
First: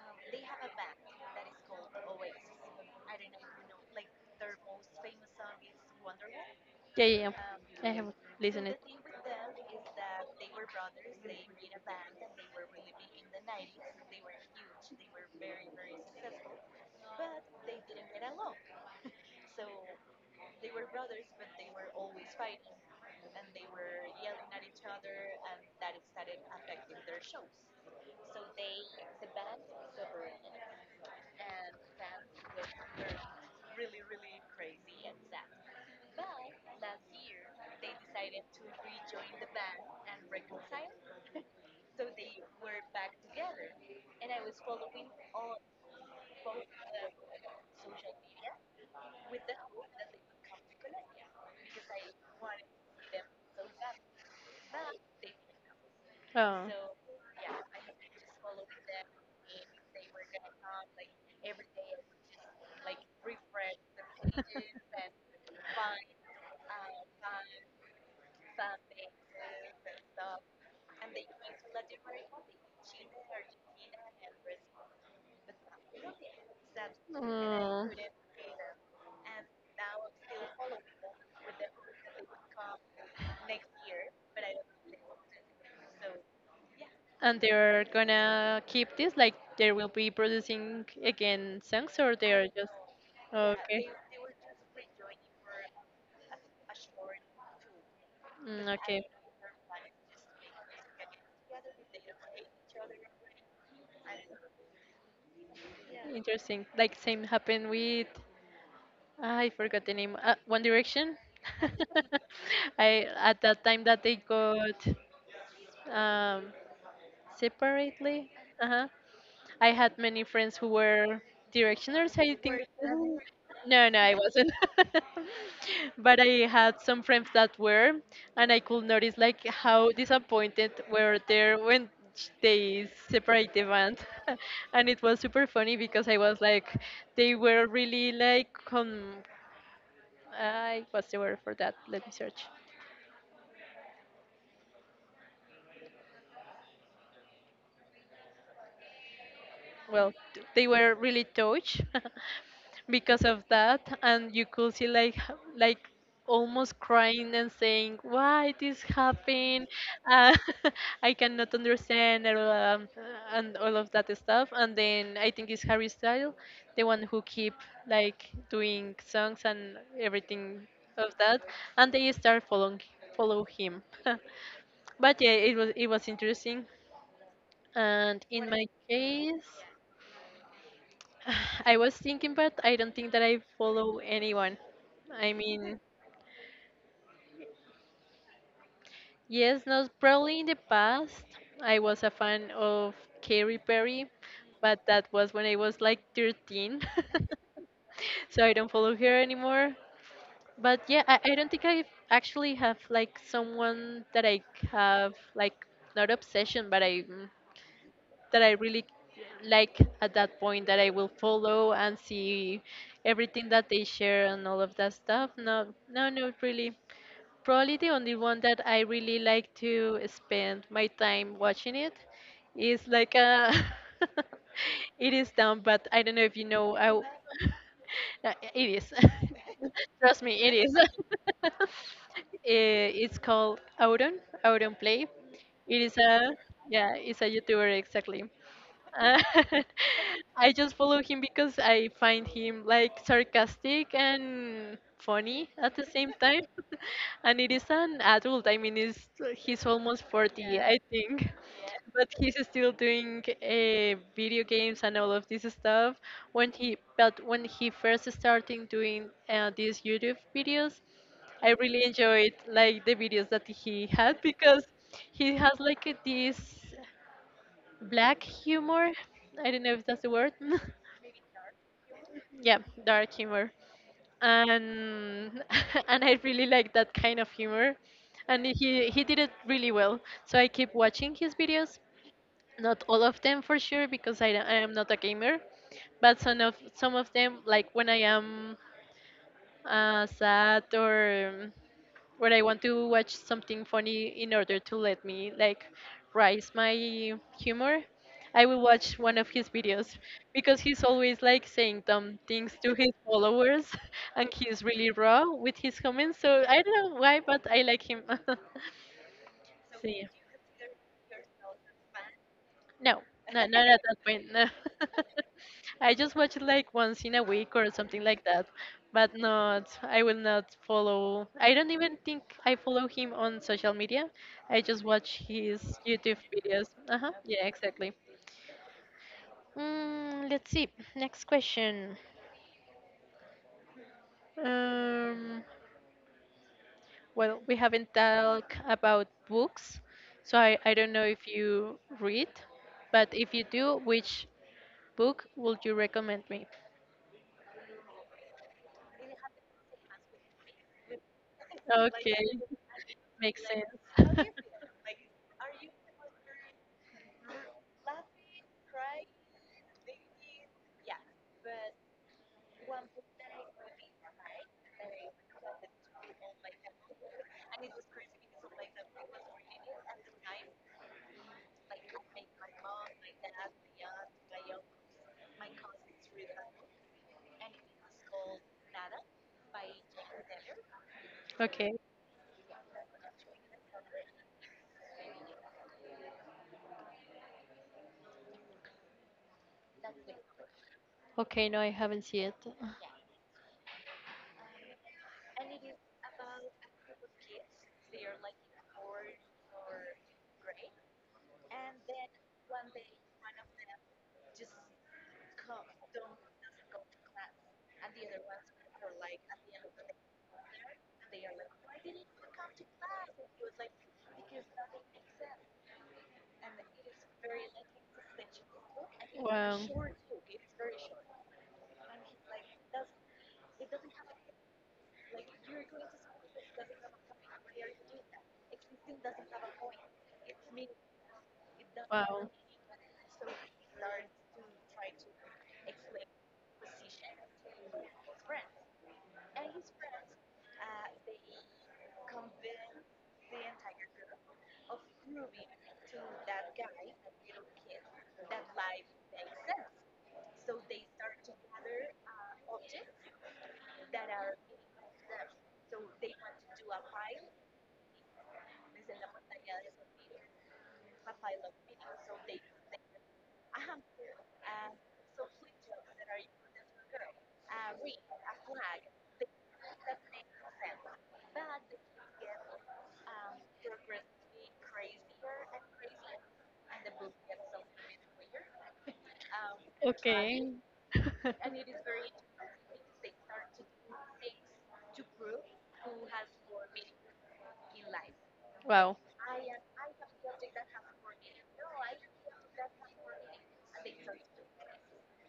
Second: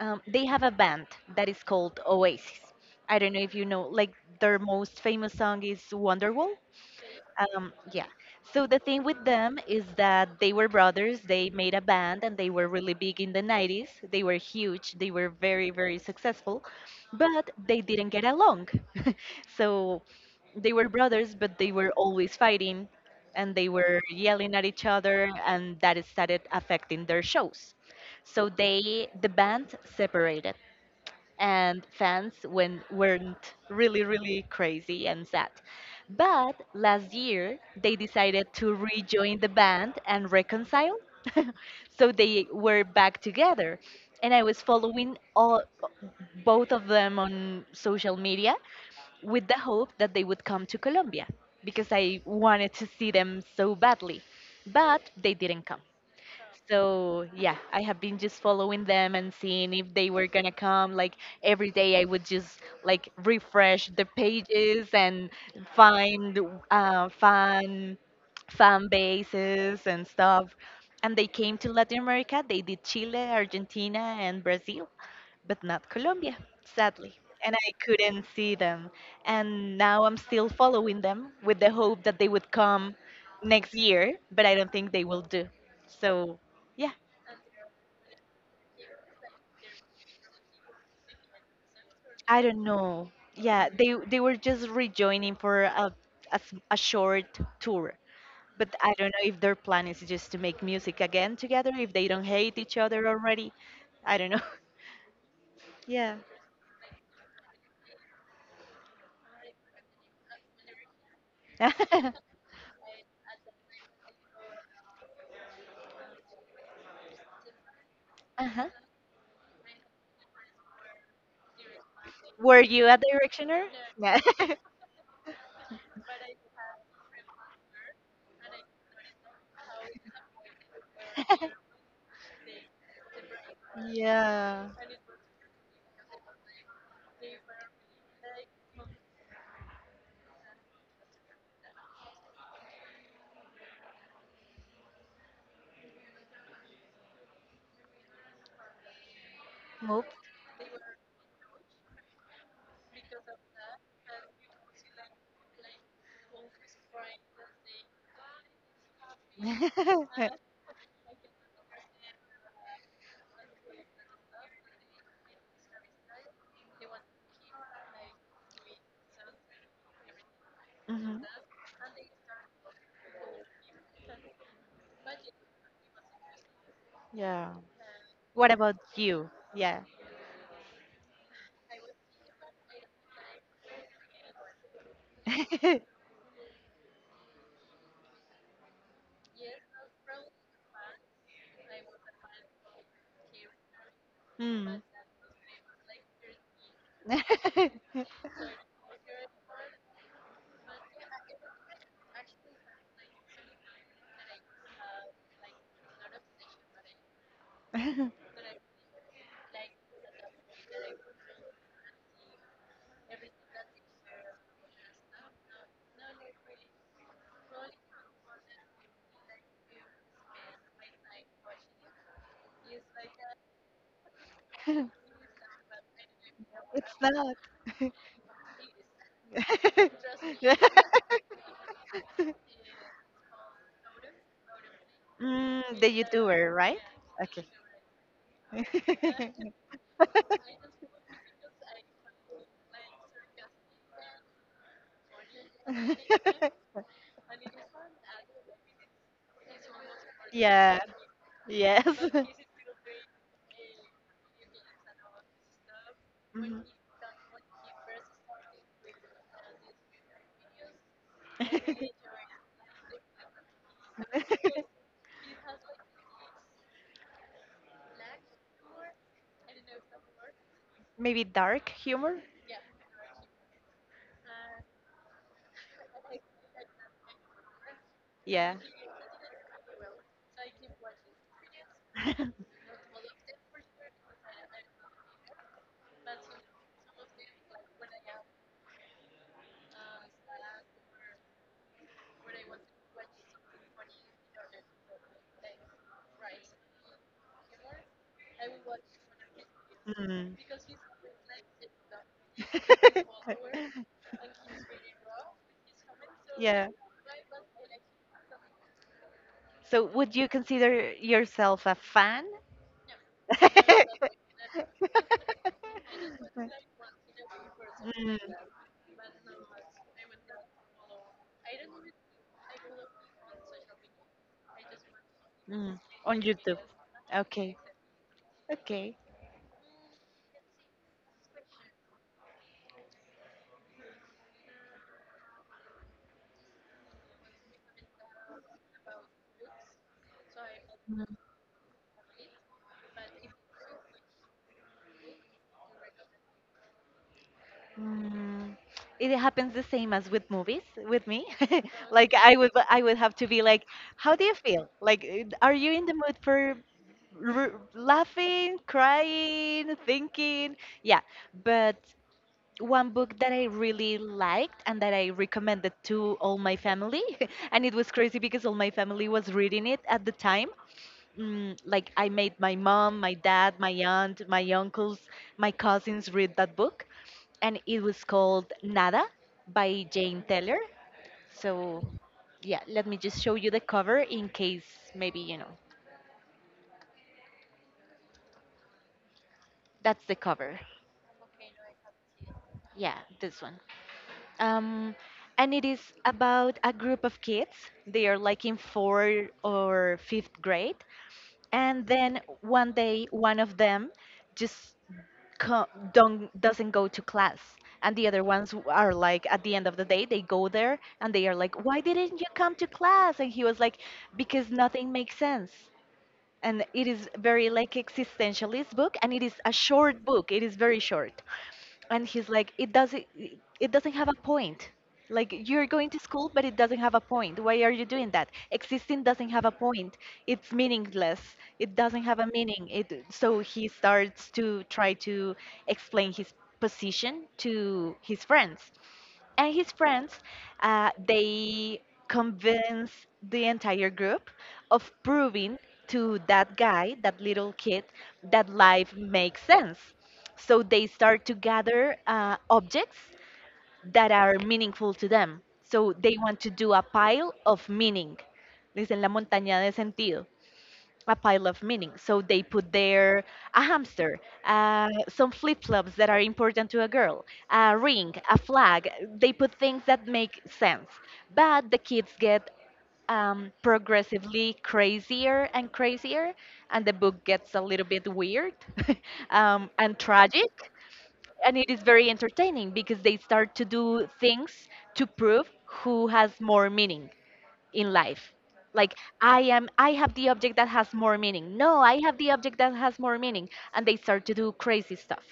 Speaker 2: they have a band that is called Oasis. I don't know if you know, like their most famous song is Wonderwall.
Speaker 1: Yeah, yeah, yeah. I
Speaker 2: Yeah.
Speaker 1: have
Speaker 2: So
Speaker 1: listened
Speaker 2: the
Speaker 1: it.
Speaker 2: thing with them is that they were brothers. They made a band and they were really big in the 90s. They were huge. They were very, very successful, but they didn't get along. So they were brothers, but they were always fighting and they were yelling at each other, and that started affecting their shows. So they, the band separated and fans when weren't really really crazy and sad. But last year they decided to rejoin the band and reconcile. So they were back together and I was following all both of them on social media with the hope that they would come to Colombia because I wanted to see them so badly. But they didn't come. So yeah, I have been just following them and seeing if they were gonna come. Like every day, I would just like refresh the pages and find uh, fan fan bases and stuff. And they came to Latin America. They did Chile, Argentina, and Brazil but not Colombia, sadly.
Speaker 1: Oh.
Speaker 2: And I
Speaker 1: Oh.
Speaker 2: couldn't see them. And now I'm still following them with the hope that they would come next year, but I don't think they will do. So, yeah,
Speaker 1: And they're gonna keep this like they will be producing again songs or
Speaker 2: I
Speaker 1: they're
Speaker 2: don't
Speaker 1: just,
Speaker 2: know. Yeah,
Speaker 1: okay.
Speaker 2: they were just rejoining for a short tour.
Speaker 1: Mm,
Speaker 2: But I
Speaker 1: okay.
Speaker 2: don't know if their plan is just to make music again together, if they don't hate each other already. I don't know. Yeah.
Speaker 1: Interesting, like same happened with, ah, I forgot the name, one direction.
Speaker 2: uh-huh.
Speaker 1: I at that time that they got um separately. Uh-huh. I had many friends who were directioners, I
Speaker 2: Were
Speaker 1: think.
Speaker 2: you a
Speaker 1: Mhm.
Speaker 2: directioner?
Speaker 1: No, no, I
Speaker 2: Yeah.
Speaker 1: wasn't. but I had some friends that were, and I could notice like how disappointed were they when they separate the band,
Speaker 2: Yeah.
Speaker 1: and it was super funny because I was like, they were really like, I what's the word for that? Let me search.
Speaker 2: Nope.
Speaker 1: Well they were really touched because of that and you could see like like almost crying and saying why this happened, uh, I cannot understand. And and all of that stuff, and then I think it's Harry Styles, the one who keep like doing songs and everything of
Speaker 2: Mhm.
Speaker 1: that, and they start following, follow him. but yeah, it was interesting.
Speaker 2: Yeah.
Speaker 1: And in
Speaker 2: What
Speaker 1: my
Speaker 2: about you?
Speaker 1: case,
Speaker 2: Yeah.
Speaker 1: I was thinking, but I don't think that I follow anyone. I mean, yes, no, probably in the past I was a fan of Katy Perry,
Speaker 2: Mm.
Speaker 1: but that was when I was like 13. so I don't follow her anymore. But yeah, I don't think I actually have like someone that I have like not obsession, but I, mm, that I really like at that point that I will follow and see everything that they share and all of that stuff. No, no, no, really. Probably the only one that I really like to spend my time watching it is like a. it is dumb, but I don't know if you know.
Speaker 2: It's not.
Speaker 1: Uh, it is. Trust me, it is. It's called Auron, Auron Play.
Speaker 2: Mm,
Speaker 1: It is
Speaker 2: the
Speaker 1: a,
Speaker 2: YouTuber, right?
Speaker 1: yeah, it's a
Speaker 2: Okay.
Speaker 1: YouTuber exactly. Uh, I just follow him because I find him like sarcastic and funny at the same time. And it is an adult. I mean, he's almost 40, yeah.
Speaker 2: yeah.
Speaker 1: I think.
Speaker 2: Yes.
Speaker 1: But he's still doing video games and all of this stuff. When
Speaker 2: Mhm.
Speaker 1: he but when he first started doing these YouTube videos, I really enjoyed like the videos that he had because he has like this black humor. I don't know if that's the word.
Speaker 2: Maybe dark humor?
Speaker 1: yeah, dark humor. And and I really like that kind of humor. And
Speaker 2: Yeah.
Speaker 1: he did it really well. So I keep watching his videos. Not all of them for sure because I am not a gamer, but some of them like when I am sad, or where I want to watch something funny in order to let me like rise my humor, I will watch one of his videos
Speaker 2: Mm.
Speaker 1: because he's always like saying dumb things to his followers and he's really raw with his comments. So I
Speaker 2: Yeah.
Speaker 1: don't know why, but I like him.
Speaker 2: So,
Speaker 1: See,
Speaker 2: would you consider yourself a fan?
Speaker 1: no, no, not at that point. No. I just watch it like once in a week or something
Speaker 2: Mm,
Speaker 1: like that, but not. I will not follow. I don't even think I follow him on social media. I just watch his
Speaker 2: mm,
Speaker 1: YouTube
Speaker 2: on YouTube.
Speaker 1: videos. Uh huh. Yeah,
Speaker 2: Okay.
Speaker 1: exactly.
Speaker 2: Okay.
Speaker 1: Mm, let's see. Next question. Um, well, we haven't talked about books, so I don't know if you read, but if you do, which book would you recommend me?
Speaker 2: Mm. It happens the same as with movies with me. Like
Speaker 1: Okay,
Speaker 2: I would have to be
Speaker 1: makes
Speaker 2: like,
Speaker 1: sense.
Speaker 2: how do you feel? Like are you in the mood for laughing, crying, thinking. Yeah, but one book that I really liked and that I recommended to all my family, and it was crazy because all my family was reading it at the time. Mm, like I made my mom, my dad, my aunt, my uncles, my cousins read that book, and it was called Nada by Jane Taylor.
Speaker 1: Okay.
Speaker 2: So, yeah, let me just show you the cover in case maybe you know. That's the cover.
Speaker 1: Okay, no, I haven't seen it.
Speaker 2: Yeah, this one. um, and it is about a group of kids. They are like in fourth or fifth grade, and then one day one of them just co- don't doesn't go to class, and the other ones are like at the end of the day they go there and they are like, why didn't you come to class? And he was like, because nothing makes sense. And it is very like existentialist book, and it is a
Speaker 1: Wow.
Speaker 2: short book. It is very short and he's like it doesn't have a point. Like you're going to school, but it doesn't have a point. Why are you doing that? Existing doesn't have a point. It's meaningless. It doesn't have a
Speaker 1: Wow.
Speaker 2: meaning, it, so he starts to try to explain his position to his friends, and his friends they convince the entire group of proving to that guy, that little kid, that life makes sense. So they start to gather objects that are meaningful to them. So they want to do a pile of meaning, dicen la montaña de sentido, a pile of meaning. So they put there a hamster, some flip flops that are important to a girl, a ring, a flag. They put things that make sense. But the kids get progressively crazier and crazier, and the book gets a little bit weird and
Speaker 1: Okay.
Speaker 2: tragic. And it is very entertaining because they start to do things to prove who has more meaning in life. Like
Speaker 1: Wow.
Speaker 2: I have the object that has more meaning. No, I have the object that has more meaning. And they start to do crazy stuff.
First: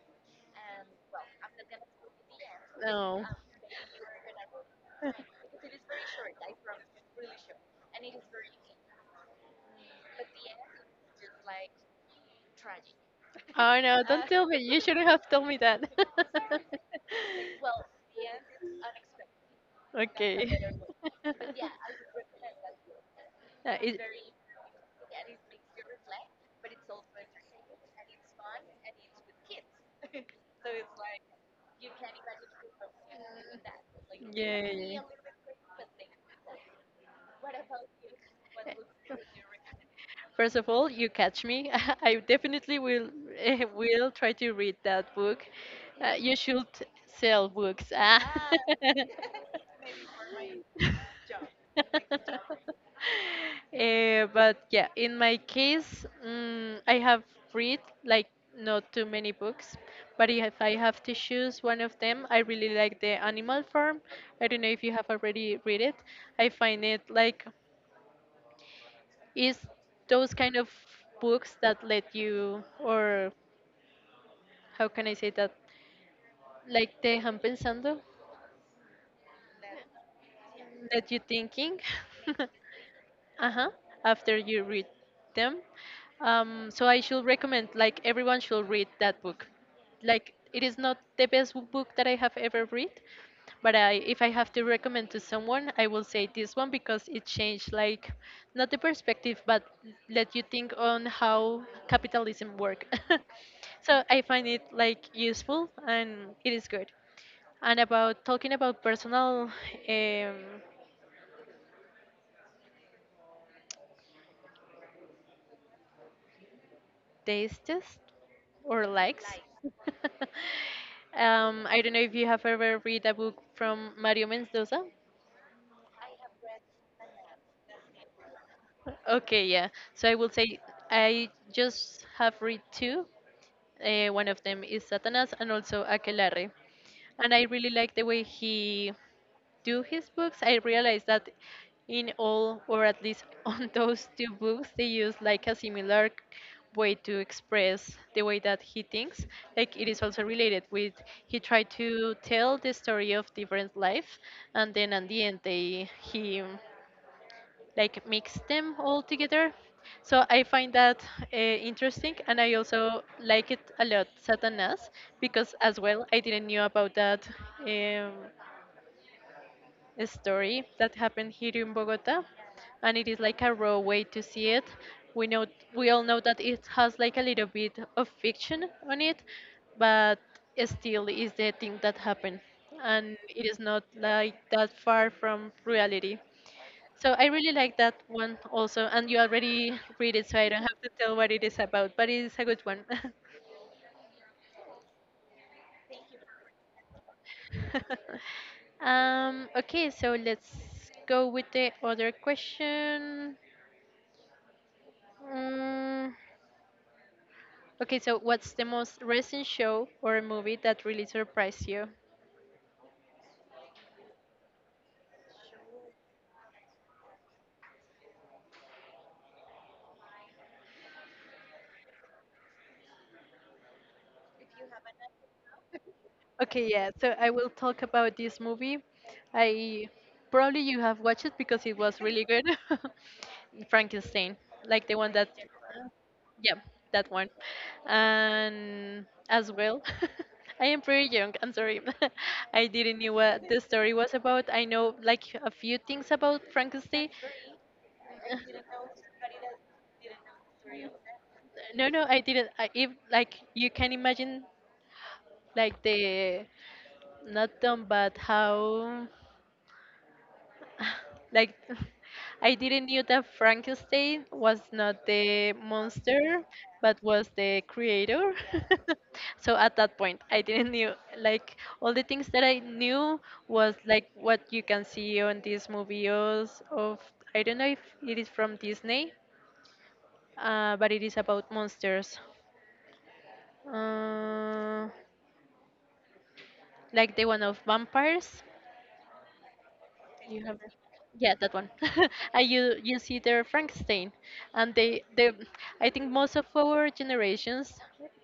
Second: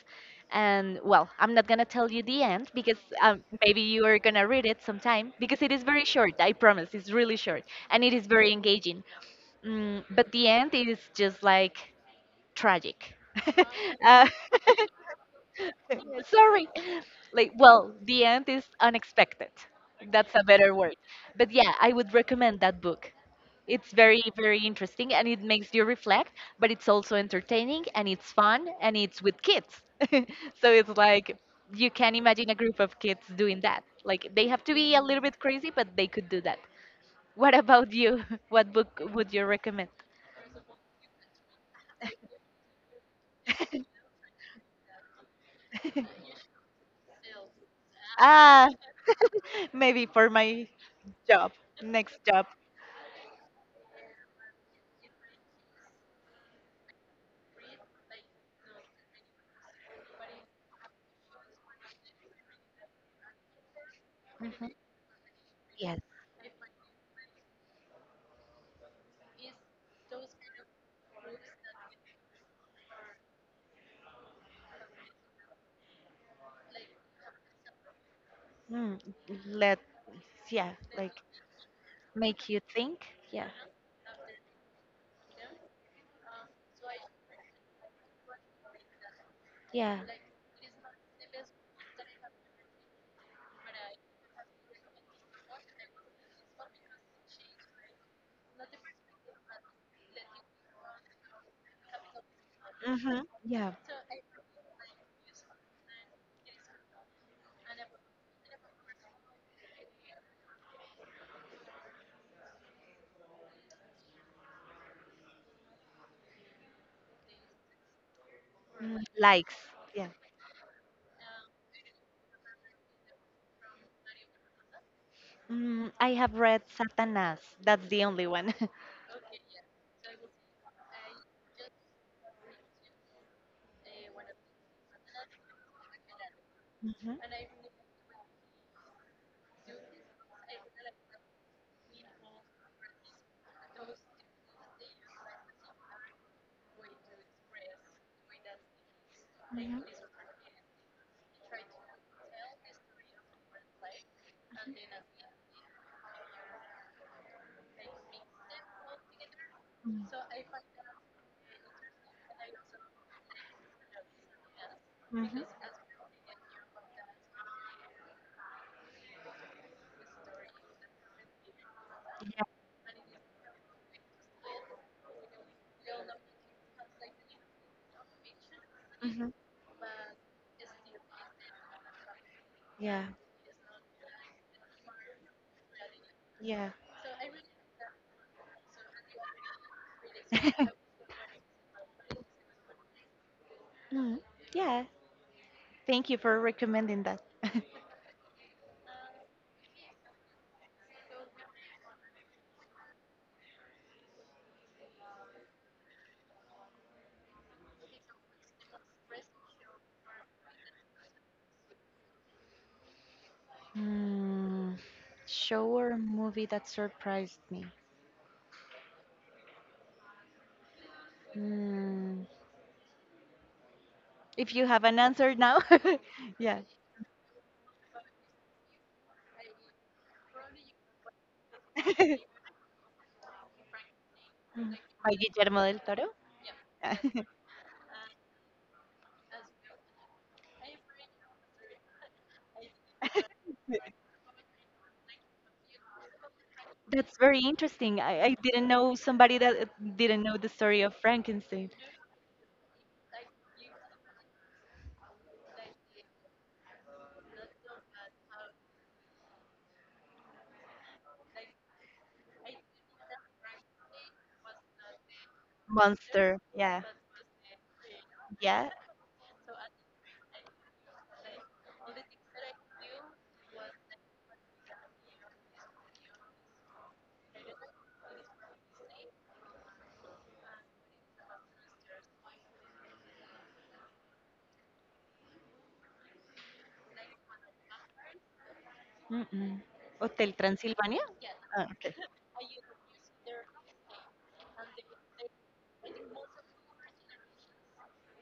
Speaker 2: And well, I'm not going to tell you the end because
Speaker 1: No.
Speaker 2: maybe you are going to read it sometime, because it is very short, I promise it's really short. And it is very engaging, but the end is just like tragic.
Speaker 1: Oh no, don't
Speaker 2: uh,
Speaker 1: tell me. You shouldn't have told me that.
Speaker 2: Sorry. Like well, the end is unexpected, that's
Speaker 1: okay.
Speaker 2: a better word. But yeah, I would recommend that book. It's
Speaker 1: It-
Speaker 2: very, very interesting and it makes you reflect, but it's also entertaining and it's fun and it's with kids. So it's like you can imagine a group of kids doing that. Like they have
Speaker 1: yeah,
Speaker 2: to
Speaker 1: yeah.
Speaker 2: be
Speaker 1: Yeah.
Speaker 2: a little bit crazy, but they could do that. What about you? What book would you recommend?
Speaker 1: First of all, you catch me. I definitely will, eh, will try to read that book. You should sell books. Ah.
Speaker 2: Ah, maybe for my job, next job.
Speaker 1: Eh, but yeah, in my case, mm, I have read like not too many books, but if I have to choose one of them, I really like The Animal Farm. I don't
Speaker 2: Hmm.
Speaker 1: know if you have already read it.
Speaker 2: Yes.
Speaker 1: I find it like is those kind of books that let you, or how can I say that, like te dejan pensando,
Speaker 2: Mm, let, yeah,
Speaker 1: let
Speaker 2: like
Speaker 1: you thinking.
Speaker 2: make you think. Yeah,
Speaker 1: uh-huh, after you read them. So I should recommend like everyone should read that book.
Speaker 2: yeah.
Speaker 1: Like it is not the best book that I have ever read, but if I have to recommend to someone, I will say this one because it changed, like, not the perspective, but let you think on how capitalism work.
Speaker 2: Hmm. Yeah.
Speaker 1: so I find it like useful, and it is good. And about talking about personal um, tastes or
Speaker 2: Mm,
Speaker 1: likes.
Speaker 2: likes. Yeah.
Speaker 1: I don't know if you have ever read a book from Mario Mendoza.
Speaker 2: Mm, I have read Satanas. That's the only one.
Speaker 1: Okay, yeah. So I will say I just have read two. One of them is Satanas and also Aquelarre. And I really like the way he do his books. I realized that in all, or at least on those two books, they use like a similar way to express the way that he thinks. Like
Speaker 2: Mhm,
Speaker 1: it is also related with he tried to tell the story of different life, and then at the end they he like mix them all together. So I find that interesting, and I also like it a lot, Satanas,
Speaker 2: mhm, mm. Mhm.
Speaker 1: because as well I didn't knew about that um, story that happened here in Bogota,
Speaker 2: Yeah.
Speaker 1: and it is like a raw way to see it. We know we all know that it has like a little bit of fiction on it,
Speaker 2: Mhm.
Speaker 1: but still is the thing that happened,
Speaker 2: Yeah.
Speaker 1: and it is not like that far from reality.
Speaker 2: Yeah.
Speaker 1: So I really like that one also, and you already read it, so I don't have to tell what it is about, but it's a good one.
Speaker 2: Mhm. Yeah. Thank you for recommending that.
Speaker 1: Okay, so let's go with the other question. Mm, okay, so what's the most recent show or movie that really surprised you?
Speaker 2: Hmm, show or movie that surprised me. Hmm, if you have an answer now, yeah.
Speaker 1: Okay, yeah. So I will talk about this movie. I probably you have watched it because it was
Speaker 2: Hmm.
Speaker 1: really good. Frankenstein, like the one
Speaker 2: By
Speaker 1: that,
Speaker 2: Guillermo del Toro.
Speaker 1: yeah, that one. And as well, I am pretty young. I'm sorry, I didn't know what the story was about. I know like a few things about Frankenstein.
Speaker 2: That's very interesting. I didn't know somebody that didn't know the story of Frankenstein.
Speaker 1: No, no, I didn't. I, if like you can imagine, like the not done, but how, like, I didn't knew that Frankenstein was not the
Speaker 2: Monster.
Speaker 1: monster,
Speaker 2: Yeah.
Speaker 1: but was the creator.
Speaker 2: Yeah.
Speaker 1: So at that point, I didn't knew like all the things that I knew was like what you can see on these movies of I don't know if it is from Disney, but it is about monsters, uh, like the one of vampires.
Speaker 2: Mm-mm. Hotel
Speaker 1: You have
Speaker 2: Transylvania.
Speaker 1: yeah, that
Speaker 2: Ah,
Speaker 1: one.
Speaker 2: okay.
Speaker 1: I you see their Frankenstein, and they I think most of our generations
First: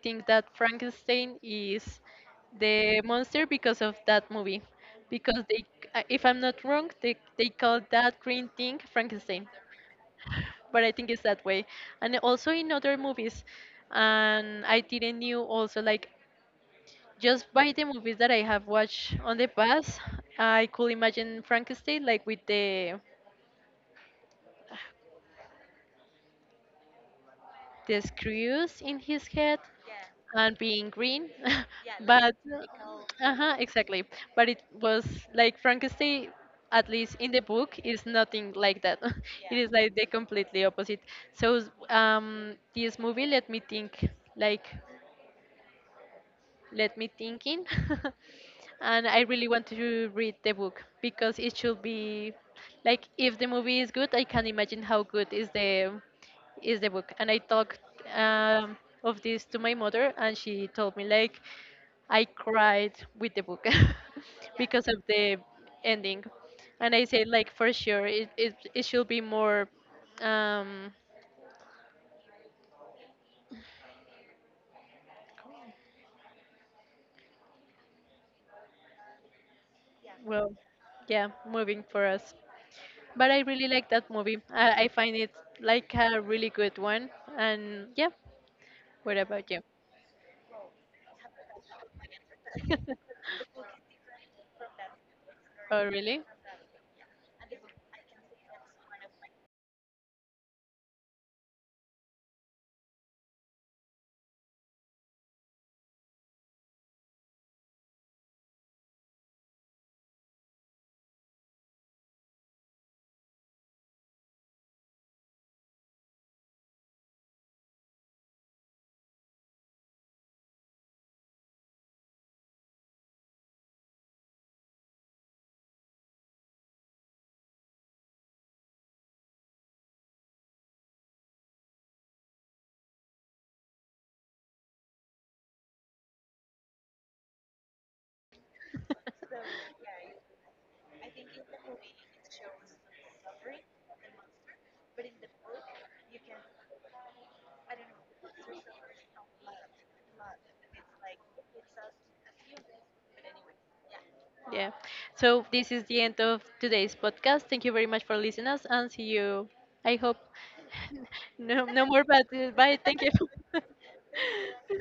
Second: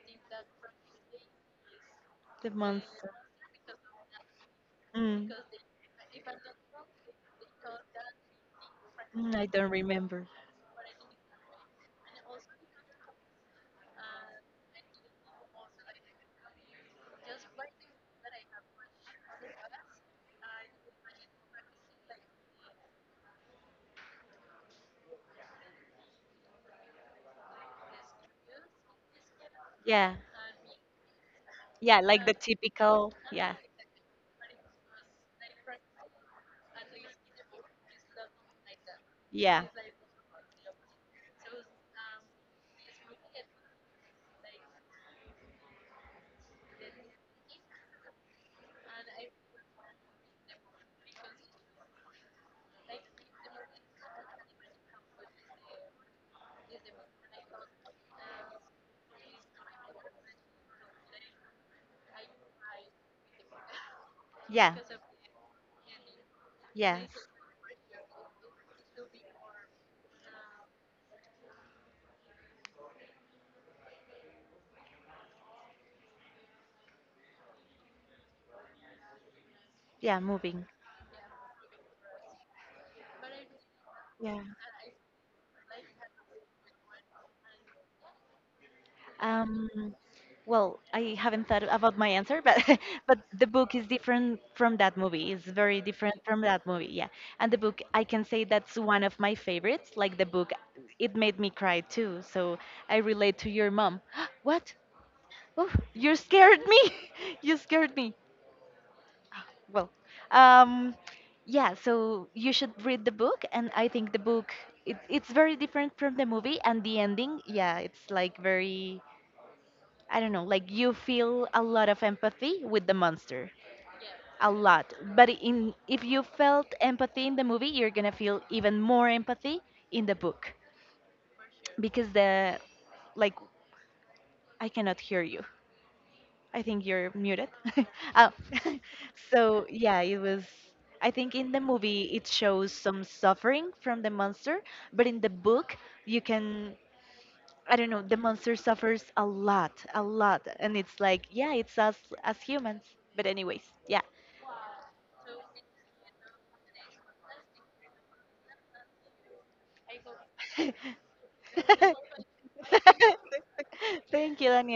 Speaker 1: think that Frankenstein is
Speaker 2: The
Speaker 1: the
Speaker 2: monster.
Speaker 1: monster because of that movie,
Speaker 2: Mm.
Speaker 1: because they if I'm not wrong they call that green thing
Speaker 2: Mm, I
Speaker 1: Frankenstein,
Speaker 2: don't remember.
Speaker 1: but I think it's that way, and also in other movies, and I didn't knew also like just by the movies that I have watched on the past, I could imagine Frankenstein like with the screws in his head
Speaker 2: Yeah,
Speaker 1: and being green,
Speaker 2: yeah, like the
Speaker 1: but
Speaker 2: typical. Yeah,
Speaker 1: uh-huh, exactly, but it was like Frankenstein at least in the book is nothing like that. It
Speaker 2: yeah,
Speaker 1: is like the completely opposite. So this movie, let me think, like let me thinking and I really want to read the book because it should be like if the movie is good I can imagine how good is the book. And I talked um, of this to my mother and she told me like I cried with the book
Speaker 2: yeah,
Speaker 1: because of the ending. And
Speaker 2: yeah,
Speaker 1: I said like for sure it should be more, um,
Speaker 2: yeah,
Speaker 1: well,
Speaker 2: moving.
Speaker 1: yeah, moving for us. But I really like that movie.
Speaker 2: Yeah.
Speaker 1: I find it like a really good one. And yeah, what about you?
Speaker 2: Um, well, I haven't thought about my answer, but but the book is different from that movie. It's very
Speaker 1: Oh,
Speaker 2: different
Speaker 1: really?
Speaker 2: from that movie. Yeah, and the book I can say that's one of my favorites. Like the book, it made me cry too. So I relate to your mom. What? Oh, you scared me. you scared me. Well, um, yeah, so you should read the book, and I think the book it's very different from the movie, and the ending, yeah, it's like very I don't know, like you feel a lot of empathy with the monster, a lot. But in if you felt empathy in the movie, you're gonna feel even more empathy in the book because the like I cannot hear you. I think you're muted. Oh. So yeah, it was I think in the movie it shows some suffering from the monster, but in the book you can, I don't know, the monster suffers a lot, a lot. And it's like, yeah, it's us as humans. But anyways, yeah.
Speaker 1: Yeah. So this is the end of today's podcast. Thank you very much for listening us and see you. I hope no no more bad. Bye. Thank you.
Speaker 2: Thank you, Daniel.